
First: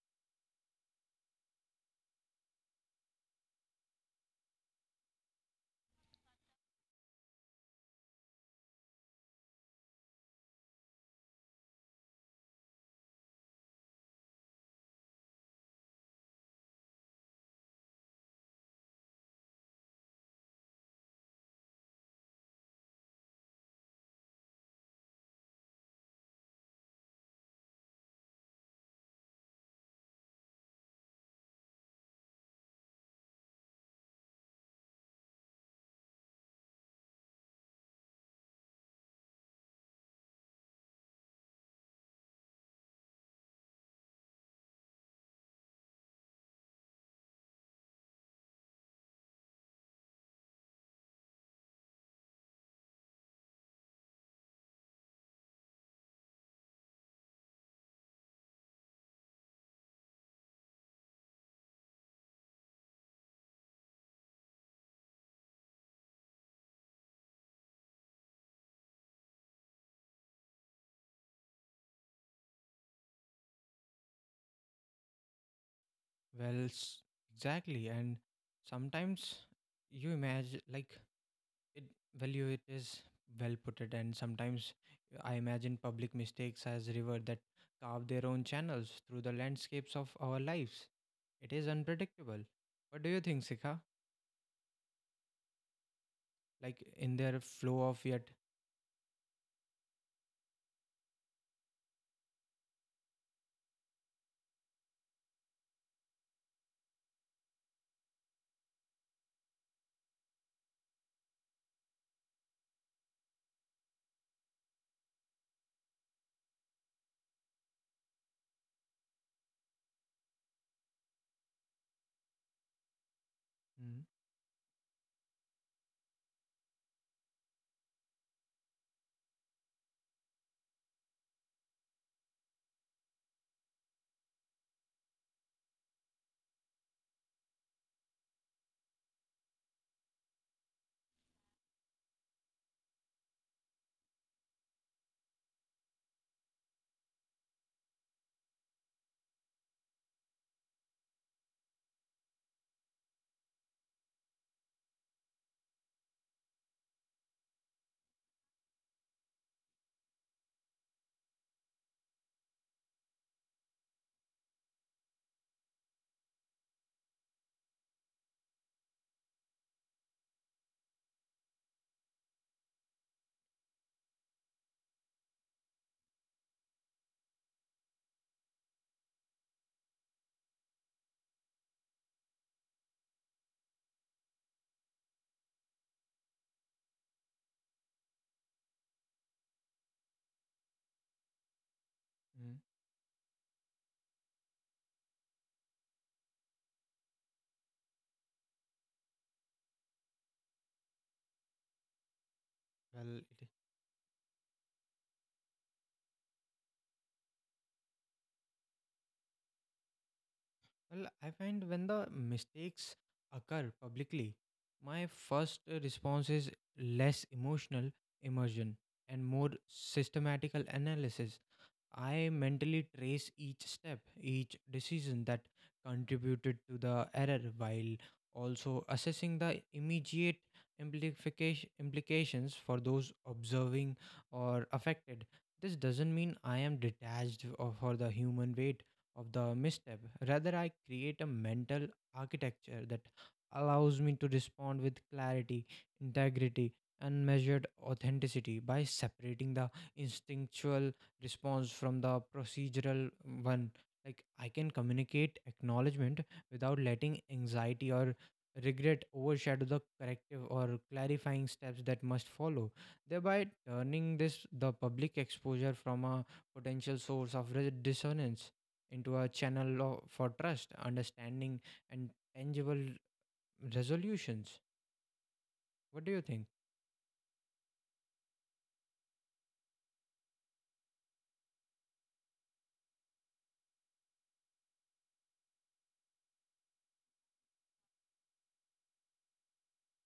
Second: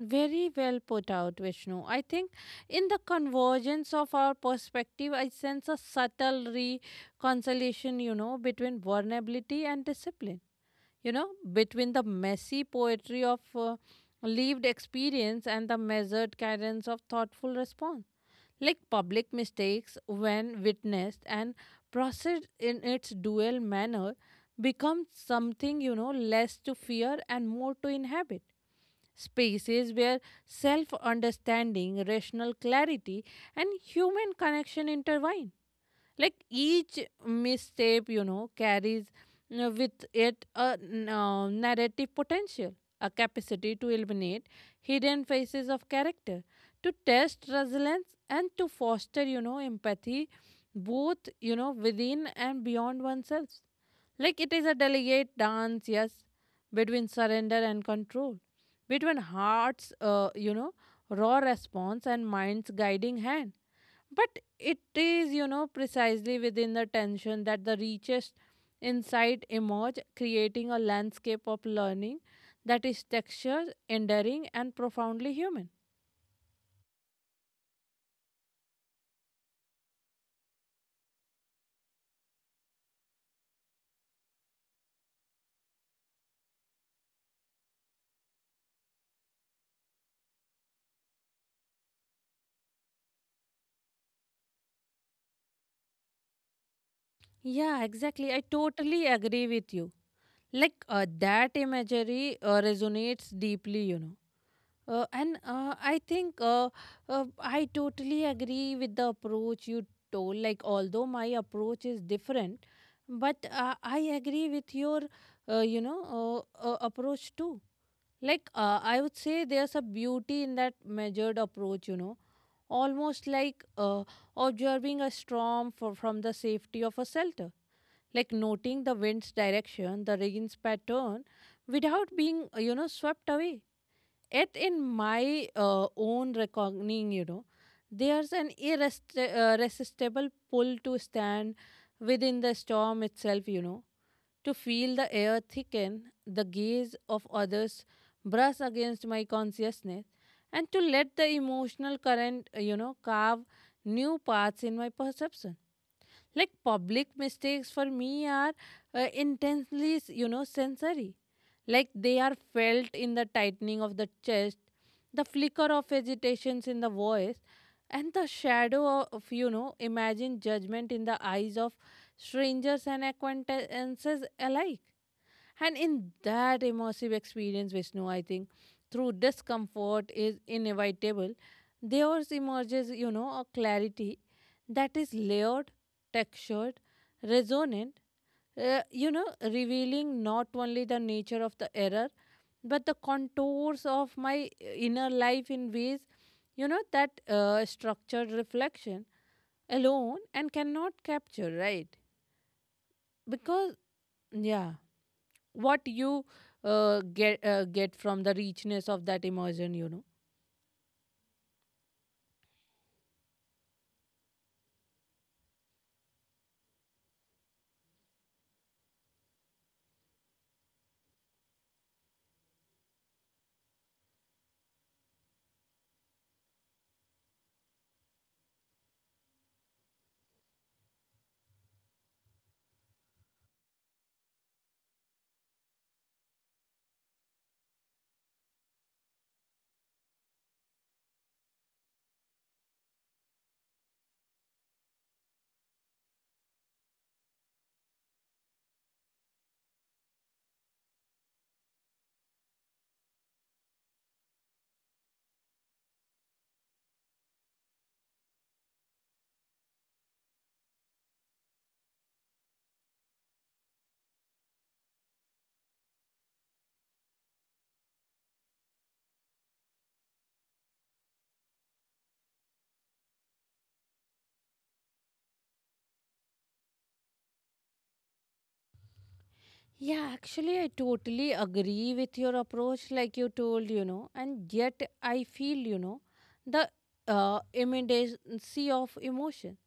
very well put out, Vishnu. I think in the convergence of our perspective, I sense a subtle reconciliation, you know, between vulnerability and discipline. You know, between the messy poetry of uh, lived experience and the measured cadence of thoughtful response. Like public mistakes, when witnessed and processed in its dual manner, become something, you know, less to fear and more to inhabit, spaces where self understanding, rational clarity, and human connection intertwine. Like each misstep, you know, carries uh, with it a n- uh, narrative potential, a capacity to illuminate hidden faces of character, to test resilience, and to foster, you know, empathy, both, you know, within and beyond oneself. Like it is a delicate dance, yes, between surrender and control, between heart's, uh, you know, raw response and mind's guiding hand. But it is, you know, precisely within the tension that the richest insight emerge, creating a landscape of learning that is textured, enduring, and profoundly human.
Well, s- exactly. And sometimes you imagine, like, it value it is well put it and sometimes I imagine public mistakes as river that carve their own channels through the landscapes of our lives. It is unpredictable. What do you think, Sika? Like in their
Yeah,
flow of
exactly. I
yet.
totally agree with you. Like uh, that imagery uh, resonates deeply, you know. Uh, and uh, I think uh, uh, I totally agree with the approach you told. Like, although my approach is different, but uh, I agree with your, uh, you know, uh, uh, approach too. Like, uh, I would say there's a beauty in that measured approach, you know, almost like uh,
mm,
observing a storm for, from the safety of a shelter, like noting the wind's direction, the rain's pattern, without being, uh, you know, swept away. Yet, in my uh, own reckoning, you know, there's an irresti- uh, irresistible pull to stand within the storm itself, you know, to feel the air thicken, the gaze of others brush against my consciousness, and to let the emotional current, uh, you know, carve new paths in my perception. Like public mistakes for me are uh, intensely, you know, sensory. Like they are felt in the tightening of the chest, the flicker of agitations in the voice, and the shadow of, you know, imagined judgment in the eyes of strangers and acquaintances alike. And in that immersive experience, Vishnu, I think through discomfort is inevitable, there emerges, you know, a clarity that is layered, textured, resonant, uh, you know, revealing not only the nature of the error, but
mm,
the contours of my inner life in ways, you know, that uh, structured reflection alone and cannot capture, right?
well it,
Because, yeah, what you uh, get uh, get from the richness of that immersion, you know.
Well, I find when the mistakes occur publicly, my first uh, response is less emotional immersion and more systematical analysis. I mentally trace each step, each decision that contributed to the error while also assessing the immediate implication, implications for those observing or affected. This doesn't mean I am detached of- for the human weight of the misstep. Rather, I create a mental architecture that allows me to respond with clarity, integrity, and measured authenticity by separating the instinctual response from the procedural one. Like I can communicate acknowledgement without letting anxiety or regret overshadow the corrective or clarifying steps that must follow, thereby turning this the public exposure from a potential source of re- dissonance into a channel of, for trust, understanding, and tangible resolutions. What do you think?
Yeah, actually, I totally agree with your approach, like you told, you know, and yet I feel, you know, the uh, immediacy of emotion,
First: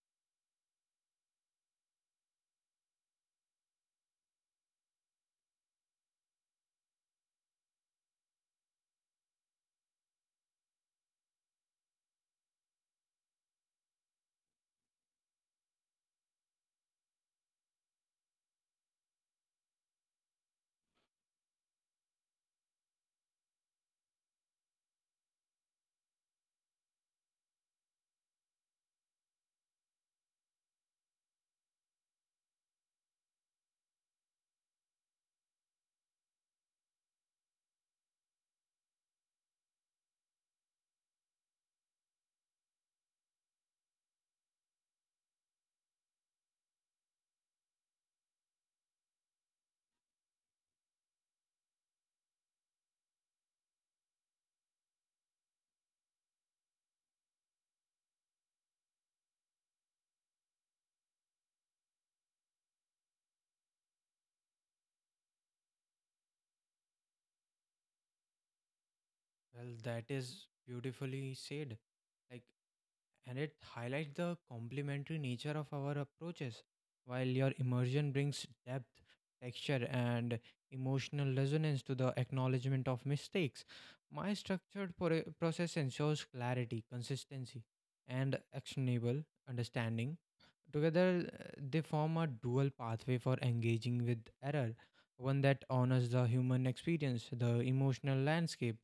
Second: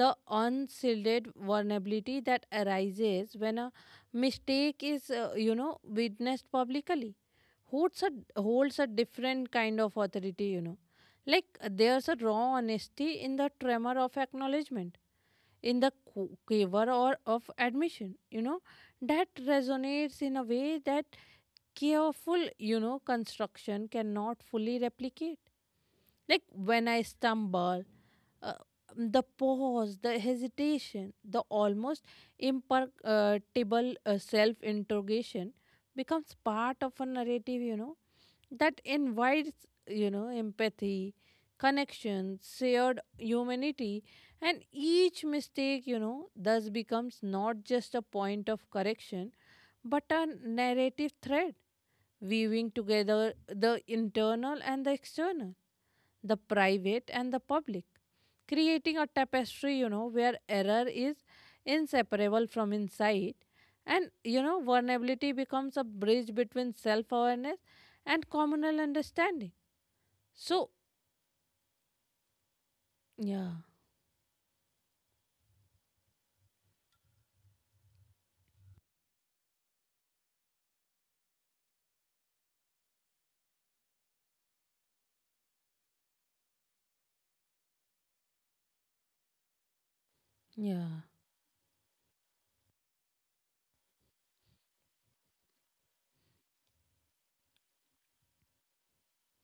the unshielded vulnerability that arises when a mistake is, uh, you know, witnessed publicly, holds a holds a different kind of authority, you know. Like uh, there's a raw honesty in the tremor of acknowledgement, in the qu- quaver or of admission, you know, that resonates in a way that careful, you know, construction cannot fully replicate. Like when I stumble, uh, the pause, the hesitation, the almost imperceptible uh, self interrogation becomes part of a narrative, you know, that invites, you know, empathy, connection, shared humanity. And each mistake, you know, thus becomes not just a point of correction, but a narrative thread weaving together the internal and the external, the private and the public, creating a tapestry, you know, where error is inseparable from insight. And, you know, vulnerability becomes a bridge between self awareness and communal understanding.
Well, that
So,
is beautifully said. Like
yeah,
and it highlights the complementary nature of our approaches. While your immersion brings depth, texture, and emotional resonance to the acknowledgement of mistakes, my structured pro- process ensures clarity, consistency, and actionable understanding.
yeah,
Together, uh, they form a dual pathway for engaging with error, one that honors the human experience, the emotional landscape,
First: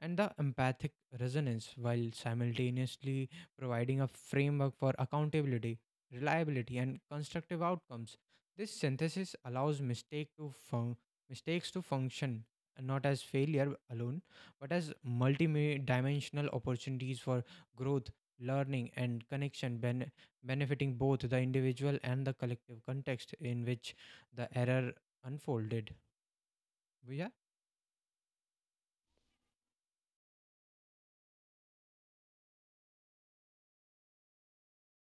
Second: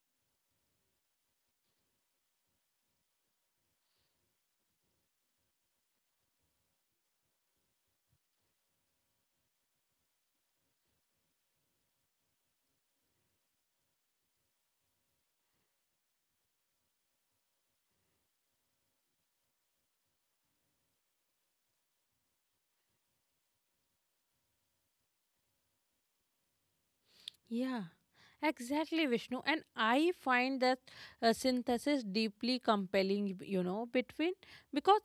and the empathic resonance, while simultaneously providing a framework for accountability, reliability, and constructive outcomes. This synthesis allows mistake to fun- mistakes to function not as failure alone, but as multi-dimensional opportunities for growth, learning, and connection, benefiting both the individual and the collective context in which the error unfolded. Well, Yeah,
yeah. Exactly, Vishnu. And I find that uh, synthesis deeply compelling, you know, between because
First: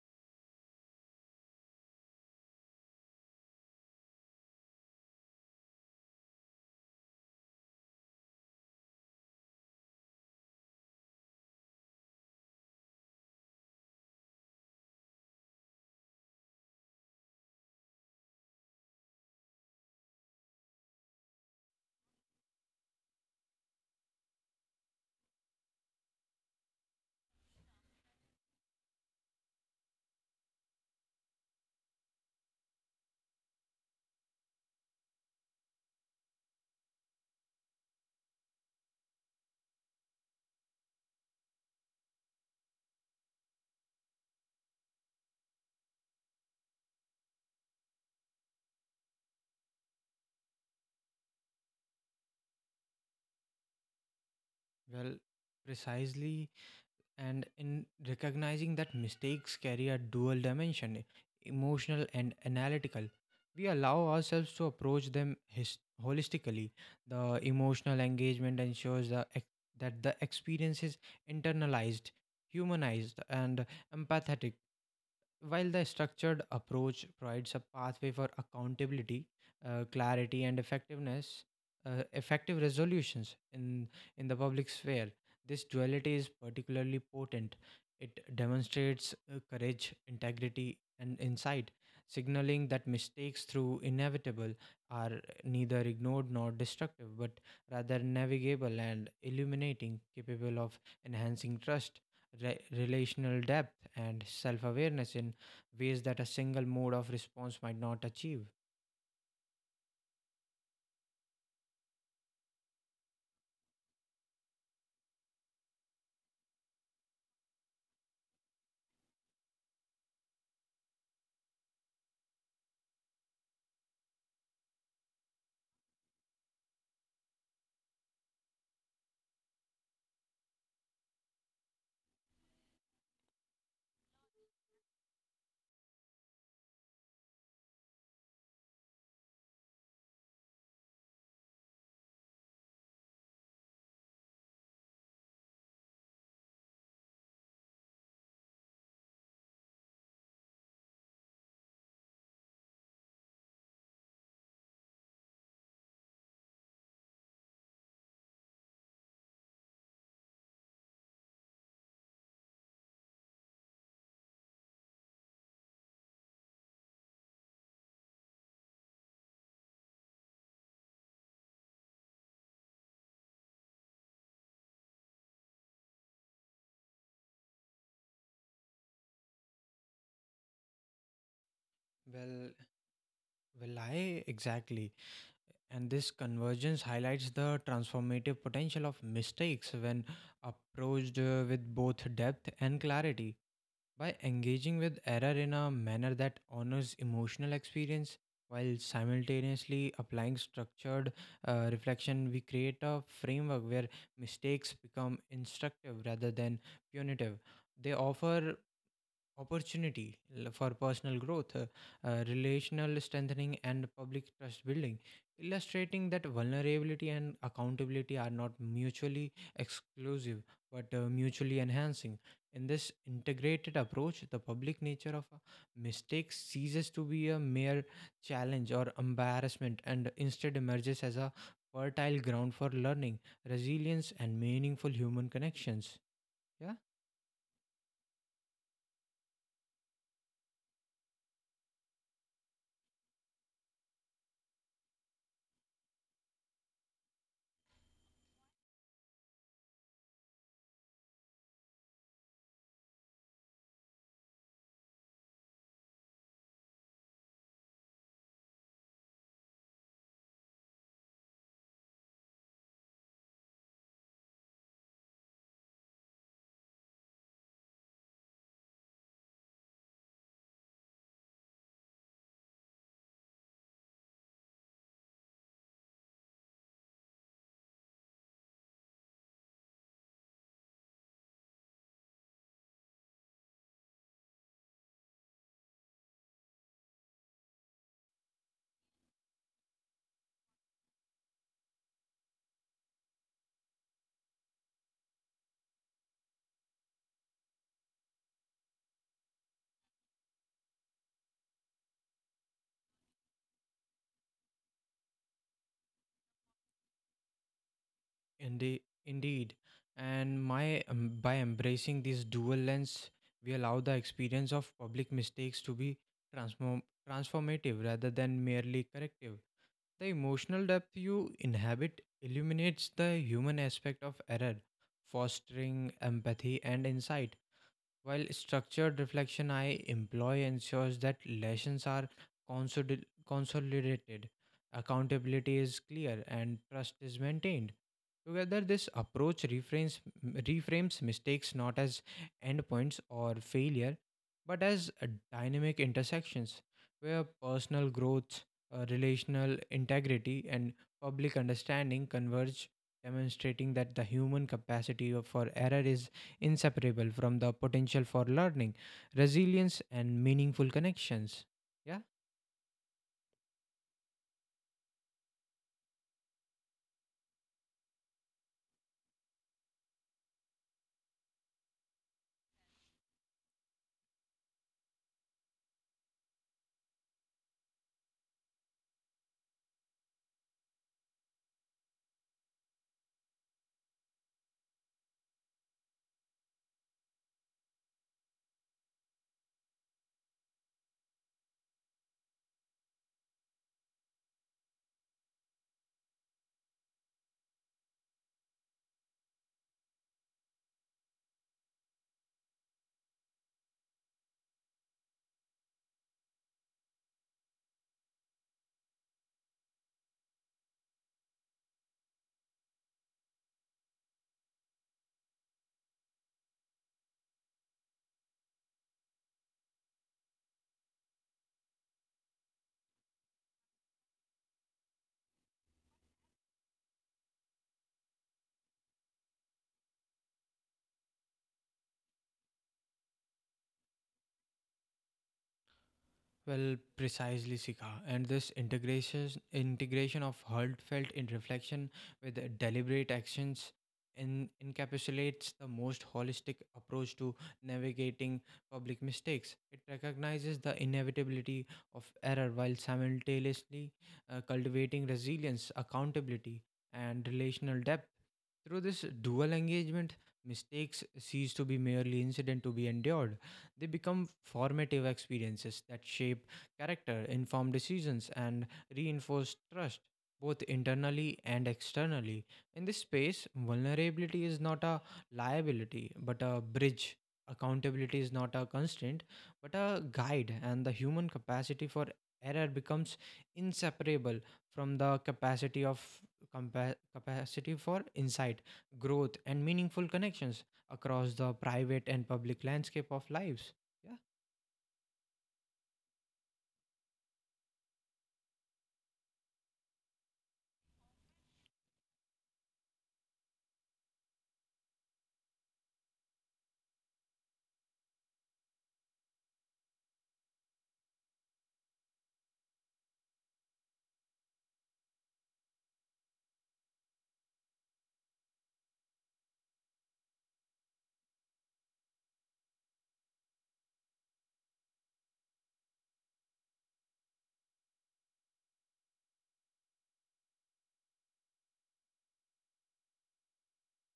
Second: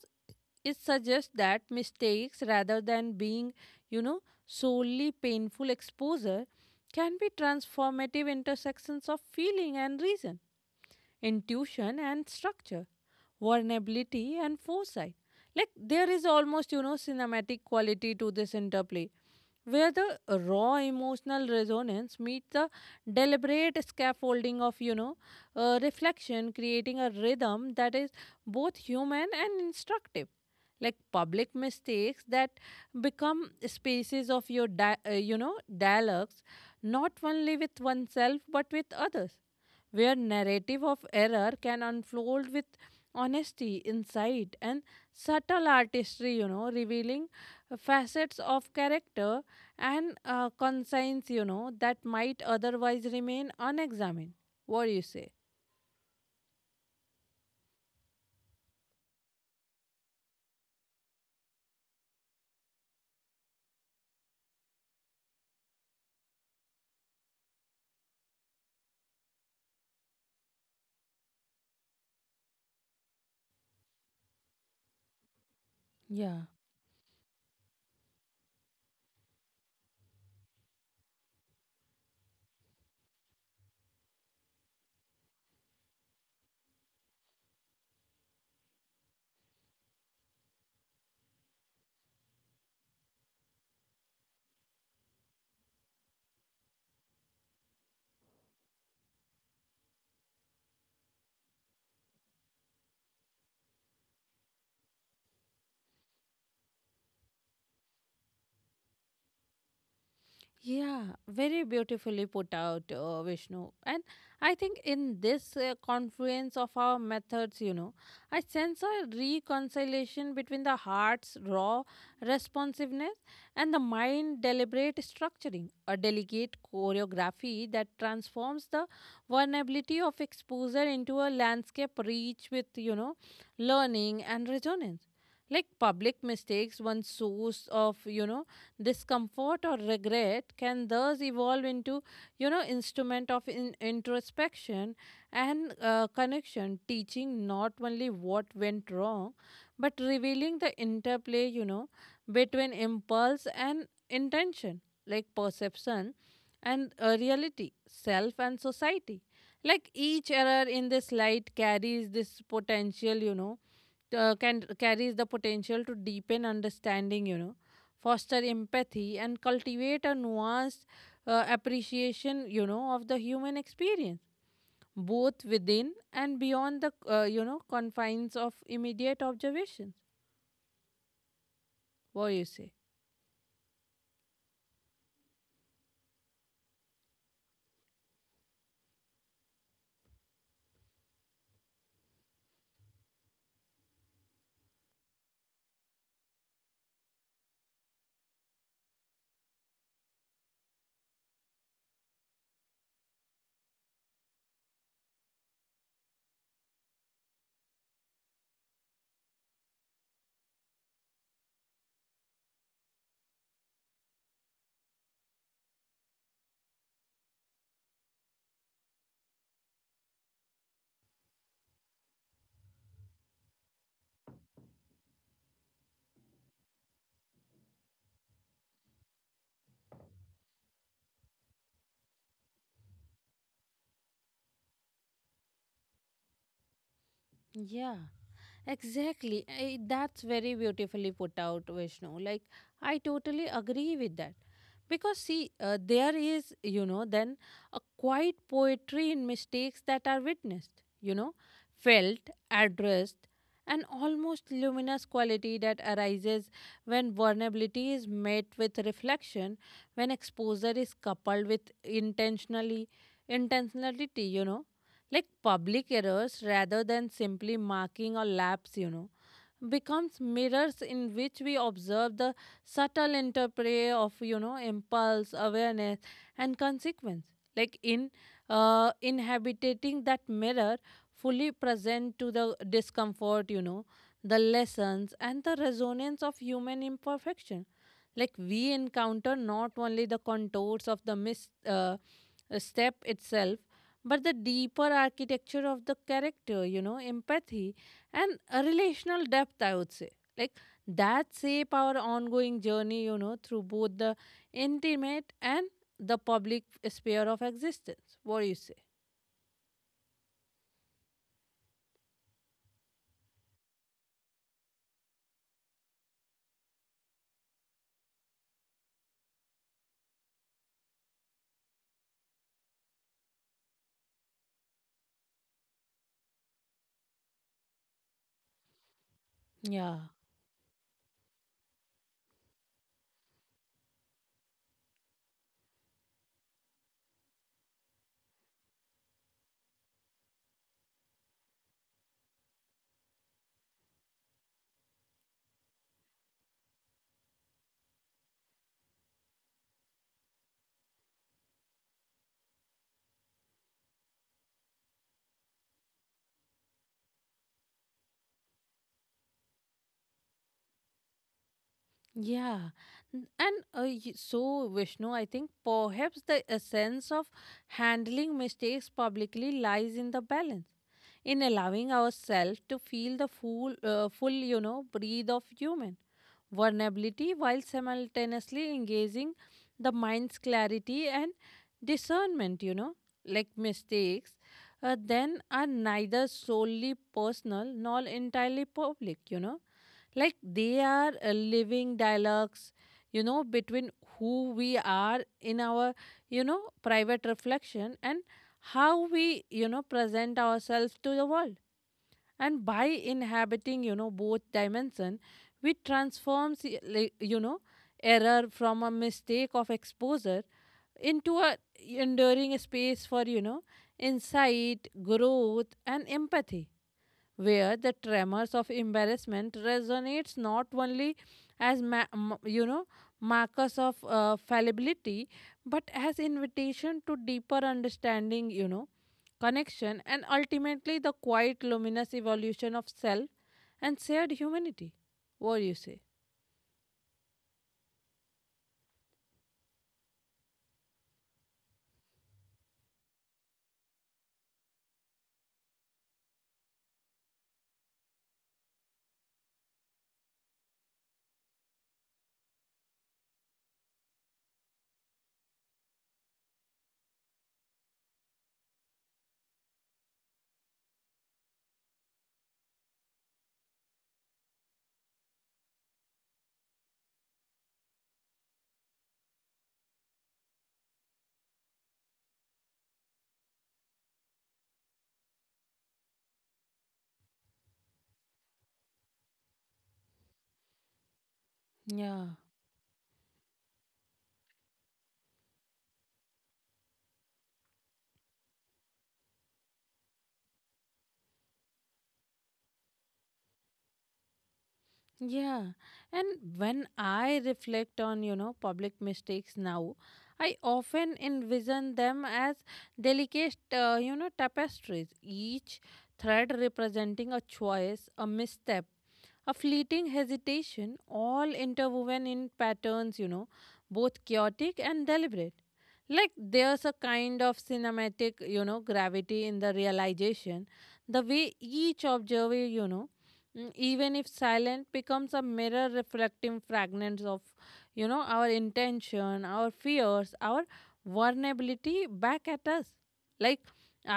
it suggests that mistakes, rather than being, you know, solely painful exposure, can be transformative intersections of feeling and reason, intuition and structure, vulnerability and foresight. Like there is almost, you know, cinematic quality to this interplay where the raw emotional resonance meets the deliberate scaffolding of, you know, uh, reflection, creating a rhythm that is both human and instructive. Like public mistakes that become spaces of your di- uh, you know, dialogues not only with oneself but with others, where narrative of error can unfold with honesty, insight, and subtle artistry, you know, revealing facets of character and uh, conscience, you know, that might otherwise remain unexamined. What do you
well,
say?
Precisely. And in recognizing that mistakes carry a dual dimension, emotional and analytical, we allow ourselves to approach them his- holistically. The emotional engagement ensures the ex- that the experience is internalized, humanized, and empathetic. While the structured
Yeah,
approach provides a pathway for accountability, uh, clarity, and effectiveness, uh, effective resolutions in, in the public sphere, this duality is particularly potent. It demonstrates uh, courage, integrity, and insight, signaling that mistakes, through inevitable, are neither ignored nor destructive, but rather navigable and illuminating, capable of enhancing trust, re- relational depth and self awareness in ways that a single mode of response might not achieve.
yeah, very beautifully put out, uh, Vishnu. And I think in this uh, confluence of our methods, you know, I sense a reconciliation between the heart's raw responsiveness and the mind deliberate structuring, a delicate choreography that transforms the vulnerability of exposure into a landscape rich with, you know, learning and resonance. Like public mistakes, one source of, you know, discomfort or regret can thus evolve into you know instrument of in- introspection and uh, connection, teaching not only what went wrong but revealing the interplay, you know between impulse and intention, like perception and uh, reality, self and society. Like each error in this light carries this potential, you know uh, can carries the potential to deepen understanding, you know foster empathy, and cultivate a nuanced uh, appreciation, you know of the human experience, both within and beyond the uh, you know confines of immediate observations. What do you
Well,
say?
well, I exactly. And this convergence highlights the transformative potential of mistakes when approached uh, with both depth and clarity. By engaging with error in a manner that honors emotional experience while simultaneously applying structured uh, reflection, we create a framework where mistakes become instructive rather than punitive. They offer opportunity l- for personal growth, uh, uh, relational strengthening, and public trust building, illustrating that vulnerability and accountability are not mutually exclusive but uh, mutually enhancing. In this integrated approach, the public nature of a mistake ceases to be a mere challenge or embarrassment and instead emerges as a fertile ground for learning, resilience, and meaningful human connections. Yeah.
Yeah, exactly. I, that's very beautifully put out, Vishnu. Like, I totally agree with that. Because, see, uh, there is, you know, then a quiet poetry in mistakes that are witnessed, you know, felt, addressed, an almost luminous quality that arises when vulnerability is met with reflection, when exposure is coupled with intentionally intentionality, you know. Like public errors, rather than simply marking or laps, you know becomes mirrors in which we observe the subtle interplay of, you know impulse, awareness, and consequence. Like in uh, Inhabiting that mirror fully, present to the discomfort, you know the lessons and the resonance of human imperfection, like we encounter not only the contours of the mis- uh, step itself, but the deeper architecture of the character, you know, empathy and a relational depth, I would say. Like that shape our ongoing journey, you know, through both the intimate and the public sphere of existence. What do you say?
Indeed, indeed. And my um, by embracing this dual lens, we allow the experience of public mistakes to be transform transformative rather than merely corrective. The emotional depth you inhabit illuminates the human aspect of error, fostering empathy and insight. While structured reflection I
Yeah.
employ ensures that lessons are consoli- consolidated, accountability is clear, and trust is maintained. Together, this approach reframes, reframes mistakes not as endpoints or failure, but as a dynamic intersections where personal growth, uh, relational integrity, and public understanding converge, demonstrating that the human capacity of- for error is inseparable from the potential for learning, resilience, and meaningful connections. Yeah.
Yeah, N- and uh, y- so Vishnu, I think perhaps the essence of handling mistakes publicly lies in the balance, in allowing ourselves to feel the full, uh, full, you know, breathe of human vulnerability while simultaneously engaging the mind's clarity and discernment. You know, like mistakes, uh, then are neither solely personal nor entirely public. You know, like they are uh, living dialogues, you know between who we are in our, you know private reflection, and how we, you know present ourselves to the world. And by inhabiting, you know both dimension, we transforms y- like, you know, error from a mistake of exposure into a enduring space for, you know insight, growth and empathy, where the tremors of embarrassment resonates not only as ma- m- you know markers of uh, fallibility, but as invitation to deeper understanding, you know connection, and ultimately the quiet luminous evolution of self and shared humanity. What do you say?
Well, precisely, Sika. And this integration integration of heartfelt in reflection with the deliberate actions in, encapsulates the most holistic approach to navigating public mistakes. It recognizes the inevitability of error while simultaneously uh, cultivating resilience, accountability, and relational depth. Through this dual engagement, mistakes cease to be merely incident to be endured. They become formative experiences that shape character, inform decisions, and reinforce trust, both internally and externally. In this space, vulnerability is not a liability, but a bridge. Accountability is not a constraint, but a guide, and the human capacity for
Yeah.
error becomes inseparable from the capacity of compa- capacity for insight, growth, and meaningful connections across the private and public landscape of lives. Yeah.
Yeah, and when I reflect on, you know, public mistakes now, I often envision them as delicate, uh, you know, tapestries, each thread representing a choice, a misstep, a fleeting hesitation, all interwoven in patterns, you know, both chaotic and deliberate. Like there's a kind of cinematic, you know, gravity in the realization, the way each observer, you know, mm, even if silent, becomes a mirror reflecting fragments of, you know our intention, our fears, our vulnerability back at us. Like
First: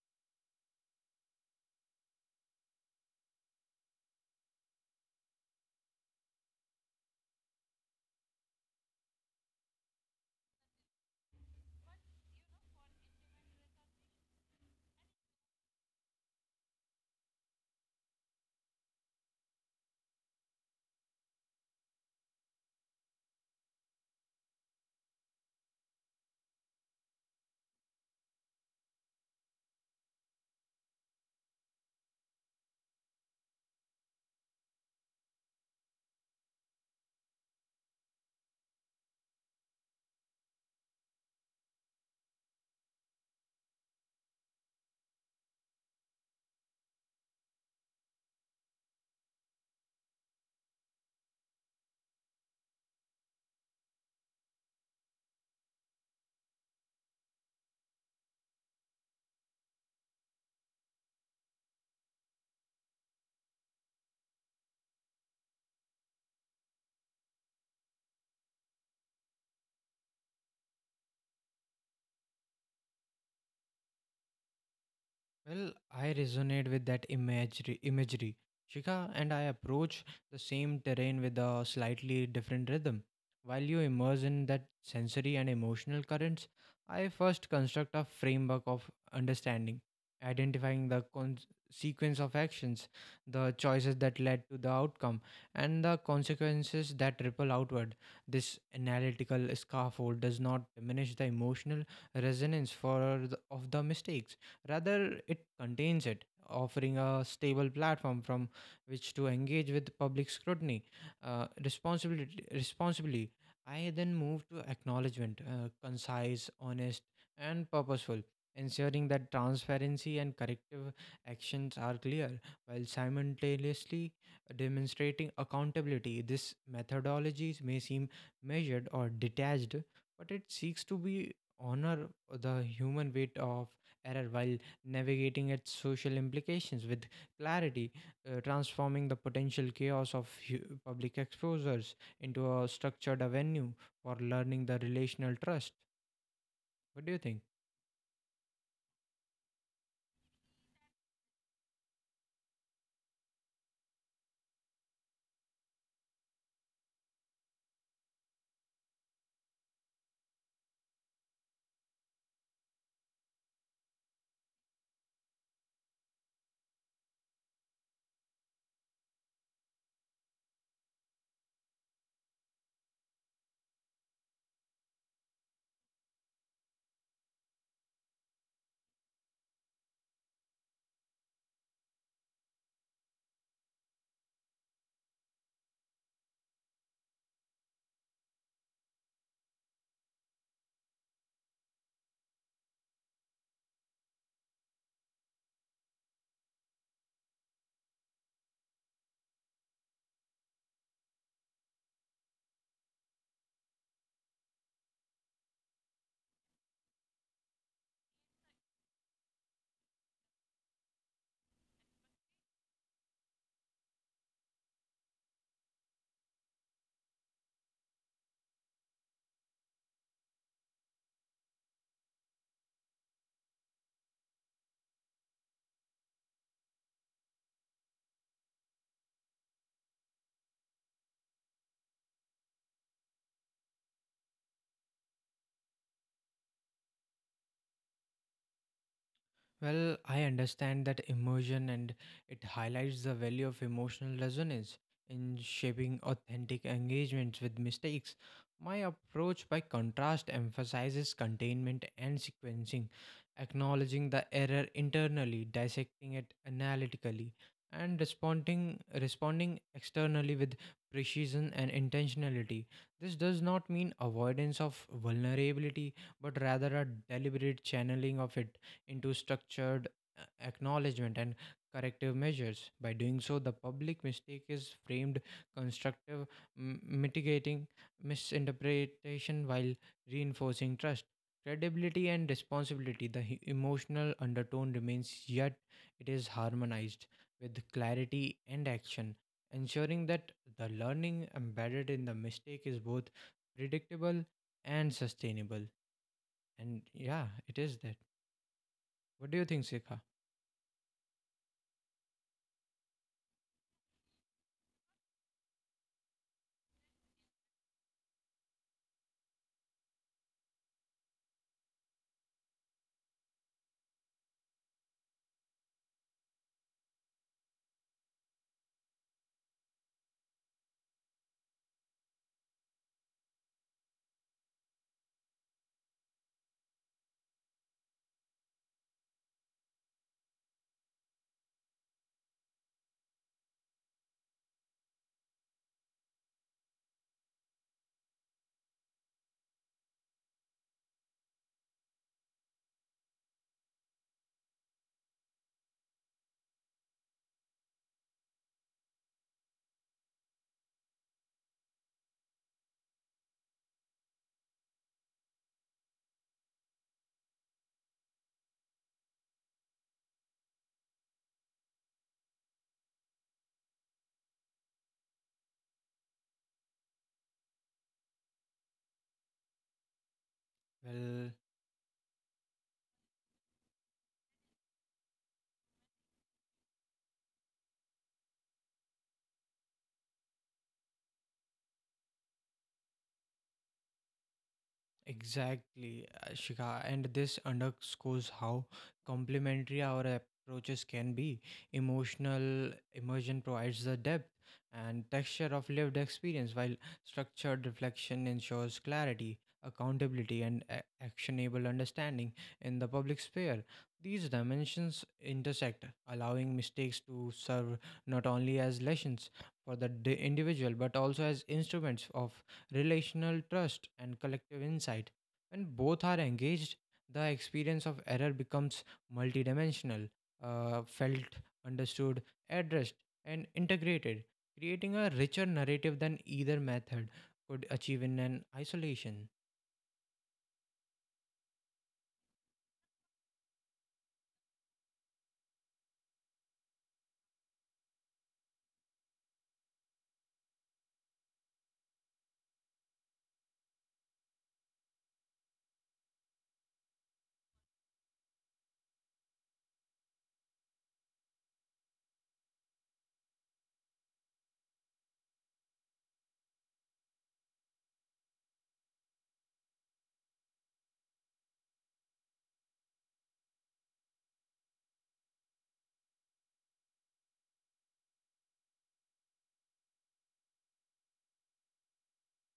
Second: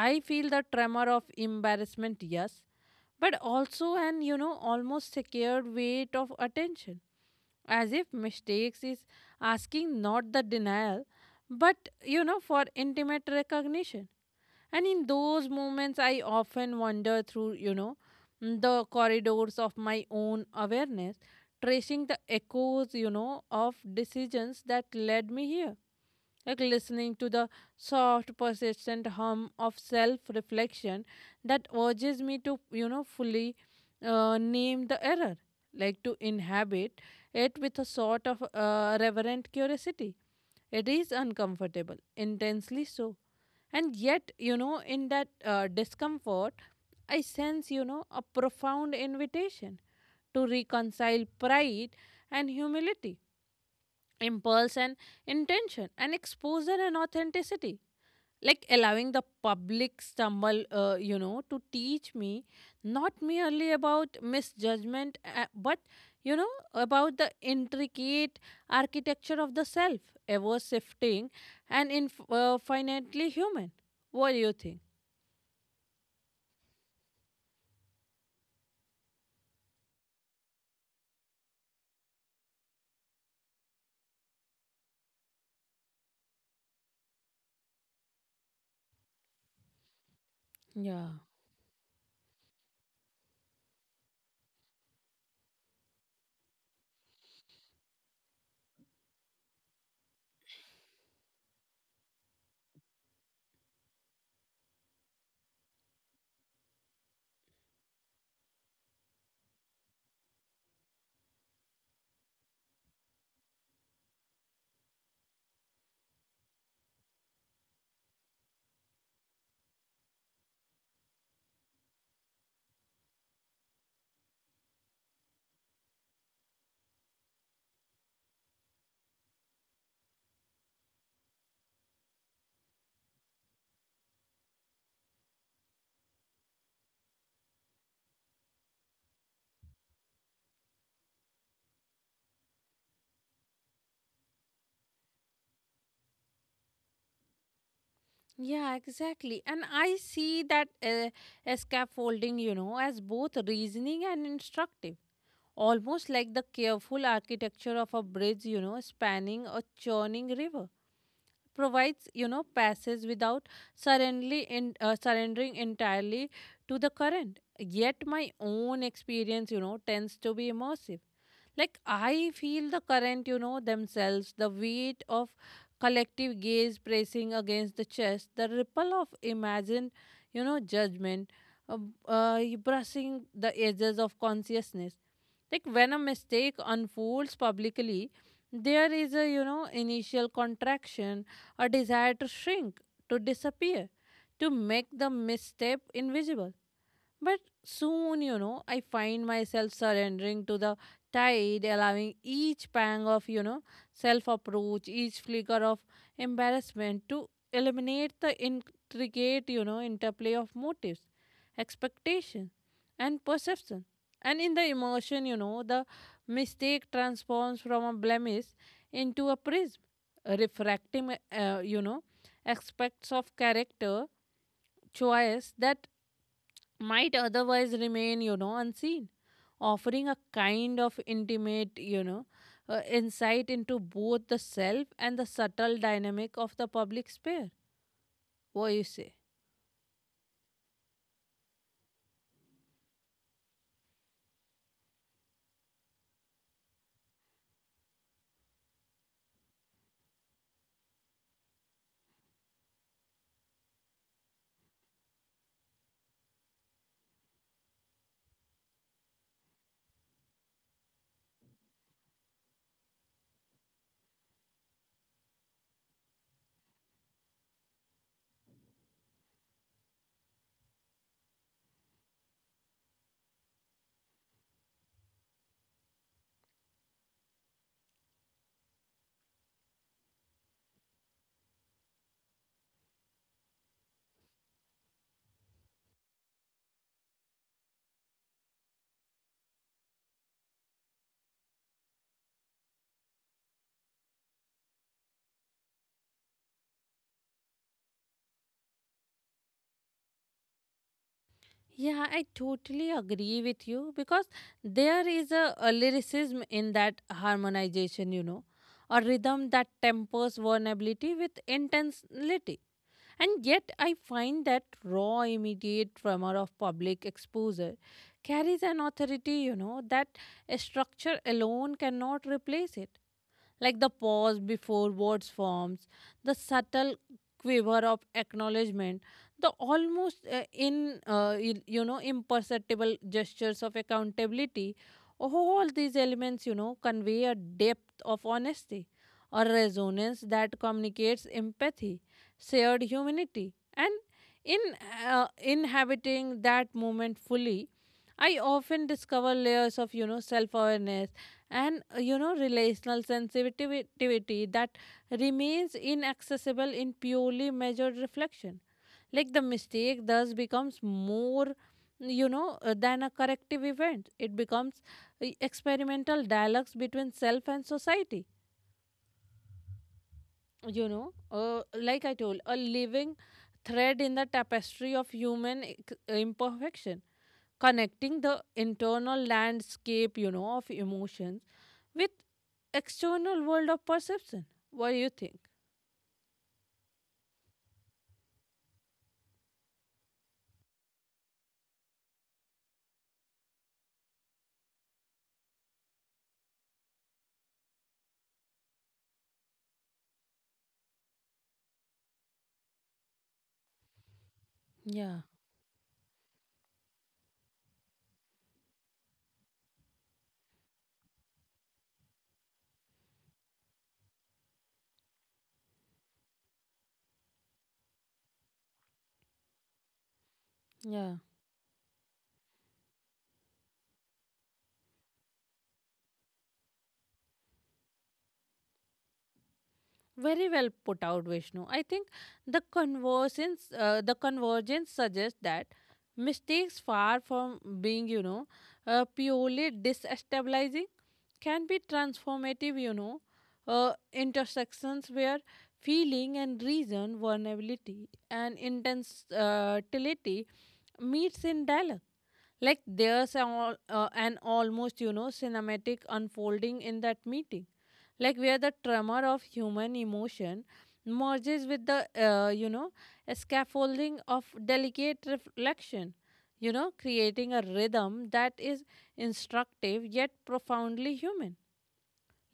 I feel the tremor of embarrassment, yes, but also an, you know almost secured weight of attention, as if mistakes is asking not the denial, but, you know for intimate recognition. And in those moments, I often wander through, you know, the corridors of my own awareness, tracing the echoes, you know, of decisions that led me here. Like listening to the soft, persistent hum of self reflection that urges me to, you know, fully uh, name the error, like to inhabit it with a sort of uh, reverent curiosity. It is uncomfortable, intensely so. And yet, you know, in that uh, discomfort, I sense, you know, a profound invitation to reconcile pride and humility, impulse and intention, and exposure and authenticity, like allowing the public stumble, uh, you know to teach me not merely about misjudgment, uh, but, you know about the intricate architecture of the self, ever shifting and inf- uh, finitely human. What do you think?
Well, I resonate with that imagery, imagery, Shika, and I approach the same terrain with a slightly different rhythm. While you immerse in that sensory and emotional currents, I first construct a framework of understanding, identifying the
Yeah.
con- sequence of actions, the choices that led to the outcome, and the consequences that ripple outward. This analytical scaffold does not diminish the emotional resonance for the, of the mistakes. Rather, it contains it, offering a stable platform from which to engage with public scrutiny uh, responsibility, responsibly. I then move to acknowledgement, uh, concise, honest, and purposeful, ensuring that transparency and corrective actions are clear while simultaneously demonstrating accountability. This methodology may seem measured or detached, but it seeks to be honor the human weight of error while navigating its social implications with clarity, uh, transforming the potential chaos of hu- public exposures into a structured avenue for learning the relational trust. What do you think?
Yeah, exactly. And I see that uh, scaffolding, you know, as both reasoning and instructive. Almost like the careful architecture of a bridge, you know, spanning a churning river. Provides, you know, passage without suddenly in, uh, surrendering entirely to the current. Yet my own experience, you know, tends to be immersive. Like I feel the current, you know, themselves, the weight of collective gaze pressing against the chest, the ripple of imagined, you know, judgment, uh, uh, brushing the edges of consciousness. Like when a mistake unfolds publicly, there is a, you know initial contraction, a desire to shrink, to disappear, to make the misstep invisible. But soon, you know, I find myself surrendering to the tide, allowing each pang of, you know, self approach, each flicker of embarrassment to eliminate the intricate, you know, interplay of motives, expectation, and perception. And in the emotion, you know, the mistake transforms from a blemish into a prism, refracting, uh, you know, aspects of character, choice that might otherwise remain, you know, unseen, offering a kind of intimate, you know, uh, insight into both the self and the subtle dynamic of the public sphere. What you say?
Well, I understand that immersion and it highlights the value of emotional resonance in shaping authentic engagements with mistakes. My approach, by contrast, emphasizes containment and sequencing, acknowledging the error internally, dissecting it analytically, and responding, responding externally with precision and intentionality. This does not mean avoidance of vulnerability, but rather a deliberate channeling of it into structured uh, acknowledgement and corrective measures. By doing so, the public mistake is framed constructive, m- mitigating misinterpretation while reinforcing trust. Credibility and responsibility, the he- emotional undertone remains, yet it is harmonized with clarity and action, ensuring that the learning embedded in the mistake is both predictable and sustainable. And yeah, it is that. What do you think, Sikha?
Yeah, I totally agree with you, because there is a, a lyricism in that harmonization, you know, a rhythm that tempers vulnerability with intensity. And yet, I find that raw, immediate tremor of public exposure carries an authority, you know, that a structure alone cannot replace it. Like the pause before words forms, the subtle quiver of acknowledgement, the almost uh, in uh, you, you know, imperceptible gestures of accountability. All these elements, you know, convey a depth of honesty, a resonance that communicates empathy, shared humanity, and in uh, inhabiting that moment fully, I often discover layers of, you know, self-awareness and, uh, you know, relational sensitivity that remains inaccessible in purely measured reflection. Like the mistake thus becomes more, you know, uh, than a corrective event. It becomes uh, experimental dialogues between self and society, you know
Well,
uh, like I told, a living thread in the tapestry of human ex- imperfection, connecting the internal landscape, you know of emotions, with external world of perception. What do you think?
exactly, uh, Shika. And this underscores how complementary our approaches can be. Emotional immersion provides the depth and texture of lived experience, while structured reflection ensures clarity, accountability, and a- actionable understanding in the public sphere. These dimensions
Yeah.
intersect, allowing mistakes to serve not only as lessons for the di- individual but also as instruments of relational trust, and collective insight. When both are engaged, the experience of error becomes multidimensional, uh,
Yeah,
felt, understood, addressed, and integrated, creating a richer narrative than either method could achieve in an isolation.
very well put out, Vishnu. I think the convergence, uh, the convergence suggests that mistakes, far from being, you know, uh, purely destabilizing, can be transformative. You know, uh, intersections where feeling and reason, vulnerability and intensity meets in dialogue. Like there's an, al- uh, an almost, you know, cinematic unfolding in that meeting, like where the tremor of human emotion merges with the uh, you know scaffolding of delicate reflection, you know creating a rhythm that is instructive yet profoundly human,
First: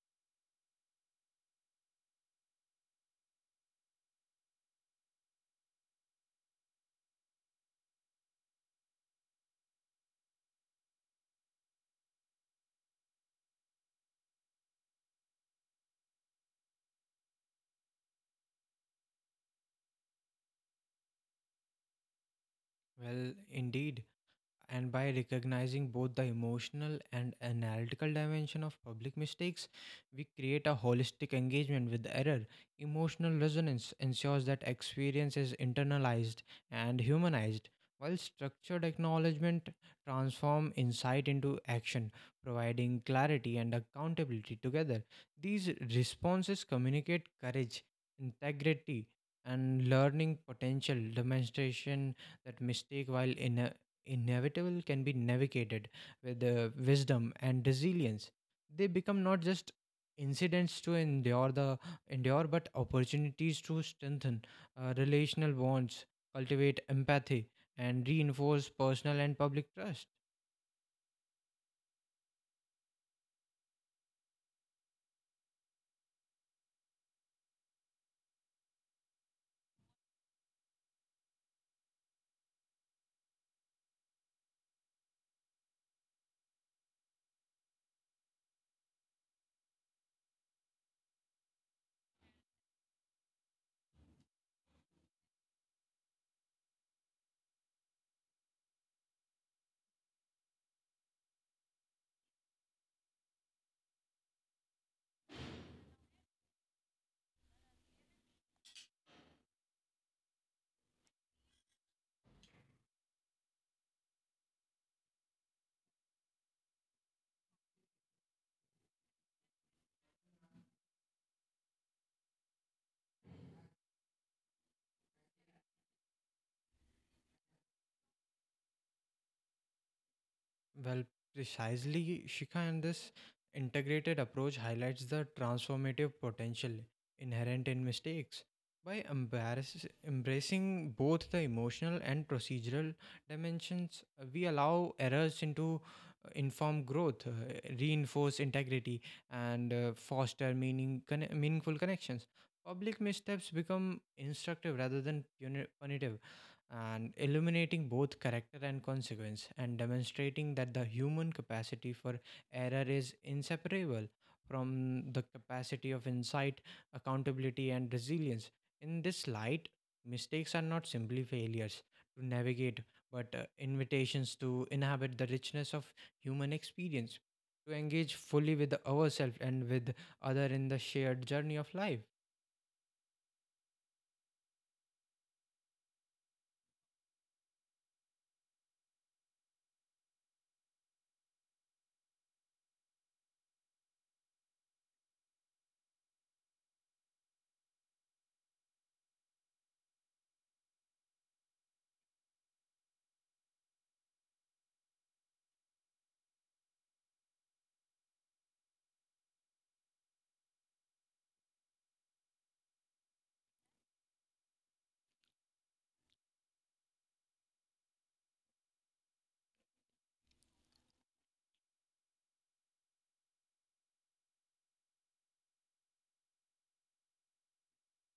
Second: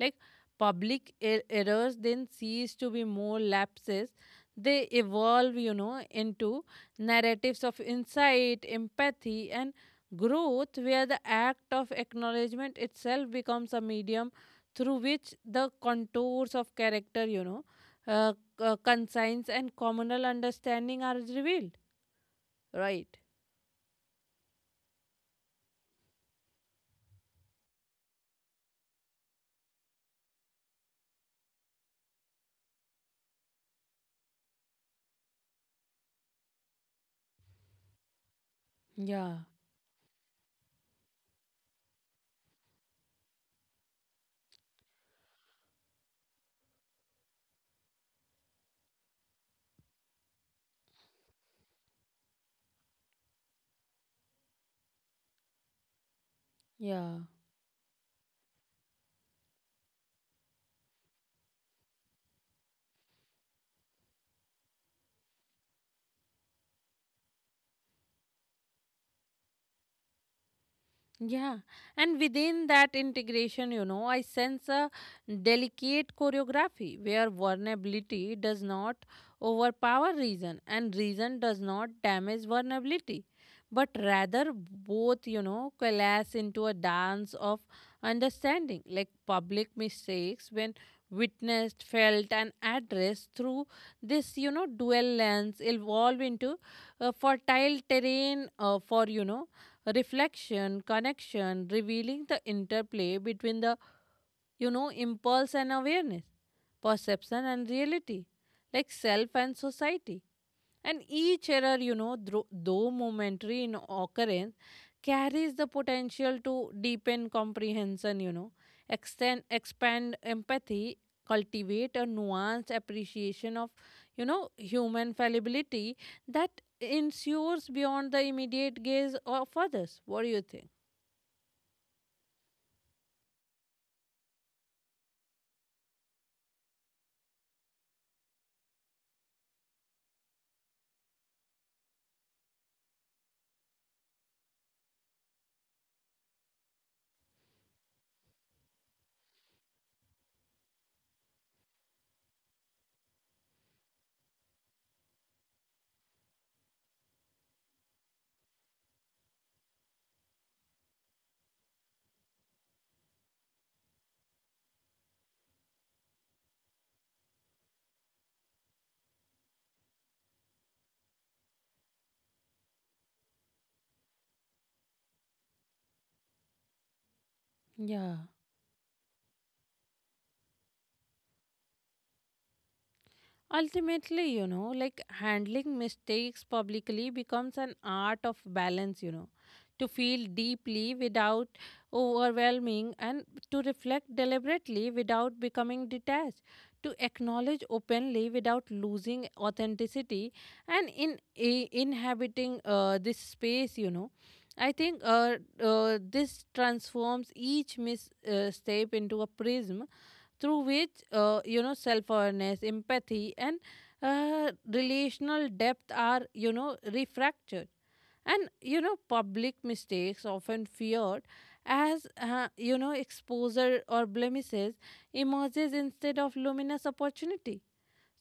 like public er- errors then cease to be more lapses. They evolve, you know, into narratives of insight, empathy, and growth, where the act of acknowledgement itself becomes a medium through which the contours of character, you know, uh, c- uh, conscience and communal understanding are revealed. Right.
Well, indeed, and by recognizing both the emotional and analytical dimension of public mistakes, we create a holistic engagement with error. Emotional resonance ensures that experience is internalized and humanized, while structured
Yeah.
acknowledgement transform insight into action, providing clarity and accountability together. These responses communicate courage, integrity, and learning potential demonstration that mistake while in inevitable can be navigated with uh,
Yeah.
wisdom and resilience. They become not just incidents to endure the endure but opportunities to strengthen uh, relational bonds, cultivate empathy and reinforce personal and public trust.
Yeah, and within that integration, you know, I sense a delicate choreography where vulnerability does not overpower reason and reason does not damage vulnerability, but rather both, you know, coalesce into a dance of understanding. Like public mistakes, when witnessed, felt, and addressed through this, you know, dual lens, evolve into a fertile terrain uh, for, you know, reflection, connection, revealing the interplay between the, you know, impulse and awareness, perception and reality, like self and society. And each error, you know, thro- though momentary in occurrence, carries the potential to deepen comprehension, you know, extend, expand empathy, cultivate a nuanced appreciation of, you know, human fallibility, that ensures beyond the immediate gaze of others. What do you think?
Well, precisely, Shika, and this integrated approach highlights the transformative potential inherent in mistakes. By embarrass- embracing both the emotional and procedural dimensions, uh, we allow errors into uh, informed growth, uh, reinforce integrity, and uh, foster meaning conne- meaningful connections. Public missteps become instructive rather than puni- punitive and illuminating both character and consequence and demonstrating that the human capacity for error is inseparable from the capacity of insight, accountability, and resilience. In this light, mistakes are not simply failures to navigate, but uh, invitations to inhabit the richness of human experience, to engage
Yeah.
fully with ourselves and with other in the shared journey of life.
Ultimately, you know, like handling mistakes publicly becomes an art of balance, you know, to feel deeply without overwhelming, and to reflect deliberately without becoming detached, to acknowledge openly without losing authenticity. And in i- inhabiting uh, this space, you know. I think uh, uh, this transforms each misstep uh, step into a prism through which, uh, you know self-awareness, empathy, and uh, relational depth are, you know refractured. And, you know public mistakes, often feared as, uh, you know exposure or blemishes, emerges instead of luminous opportunity.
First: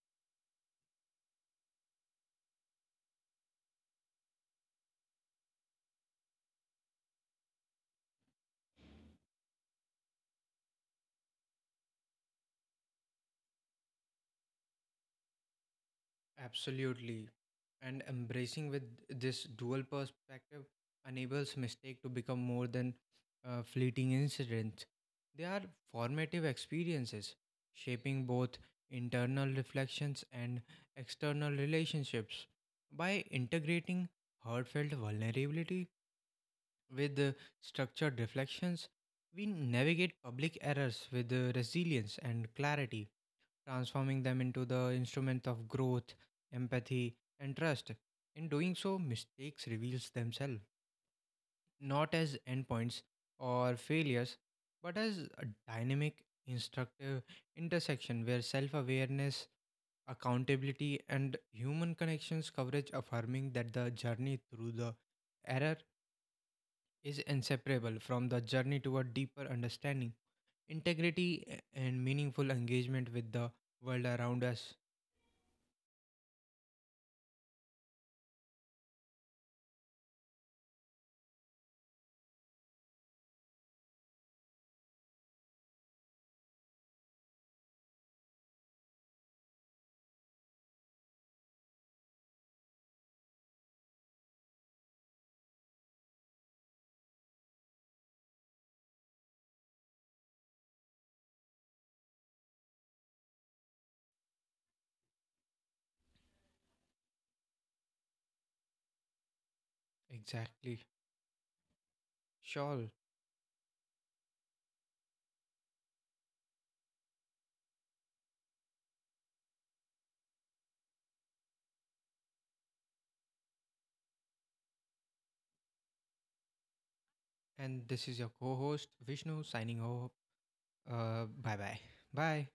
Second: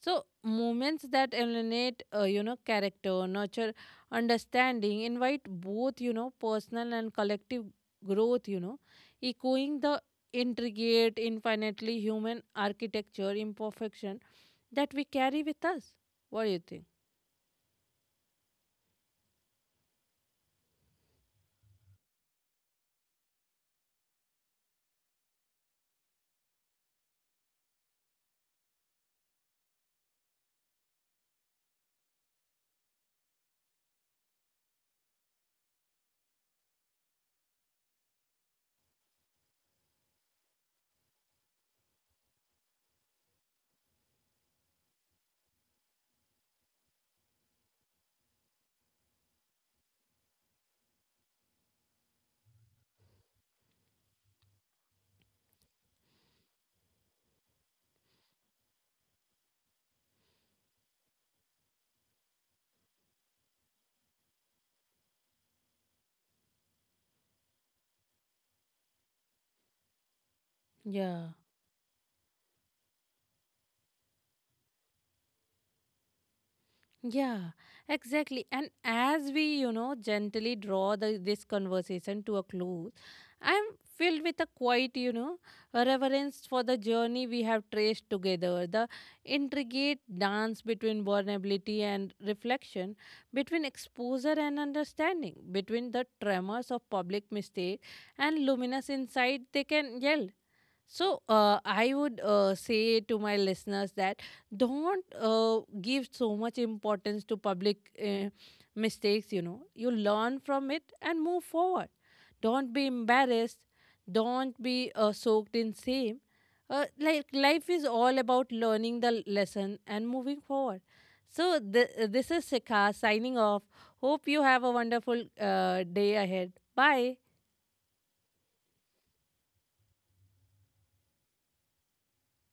So, moments that eliminate, uh, you know, character, nurture understanding, invite both, you know, personal and collective growth, you know, echoing the intricate, infinitely human architecture, imperfection that we carry with us. What do you think?
Absolutely. And embracing with this dual perspective enables mistake to become more than uh, fleeting incidents. They are formative experiences, shaping both internal reflections and external relationships. By integrating heartfelt vulnerability with uh, structured reflections, we navigate public errors with uh, resilience and clarity, transforming them into the instrument of growth, empathy, and trust. In doing so, mistakes reveals themselves not as endpoints or failures, but as a dynamic, instructive intersection where self-awareness, accountability, and human connections coverage affirming that the journey through the error is inseparable from the journey toward deeper understanding,
Yeah.
integrity, and meaningful engagement with the world around us.
Yeah, exactly. And as we, you know, gently draw the, this conversation to a close, I'm filled with a quiet, you know, a reverence for the journey we have traced together, the intricate dance between vulnerability and reflection, between exposure and understanding, between the tremors of public mistake and luminous insight they can yell. So uh, I would uh, say to my listeners that don't uh, give so much importance to public uh, mistakes. You know, you learn from
Exactly.
it and move forward. Don't be
Sure.
embarrassed. Don't be uh, soaked in shame. Uh, like life is all about learning the lesson and moving forward. So th- this is Shikha signing off. Hope you have a wonderful uh, day ahead. Bye.
And this is your co host, Vishnu, signing off. Uh, bye bye. Bye.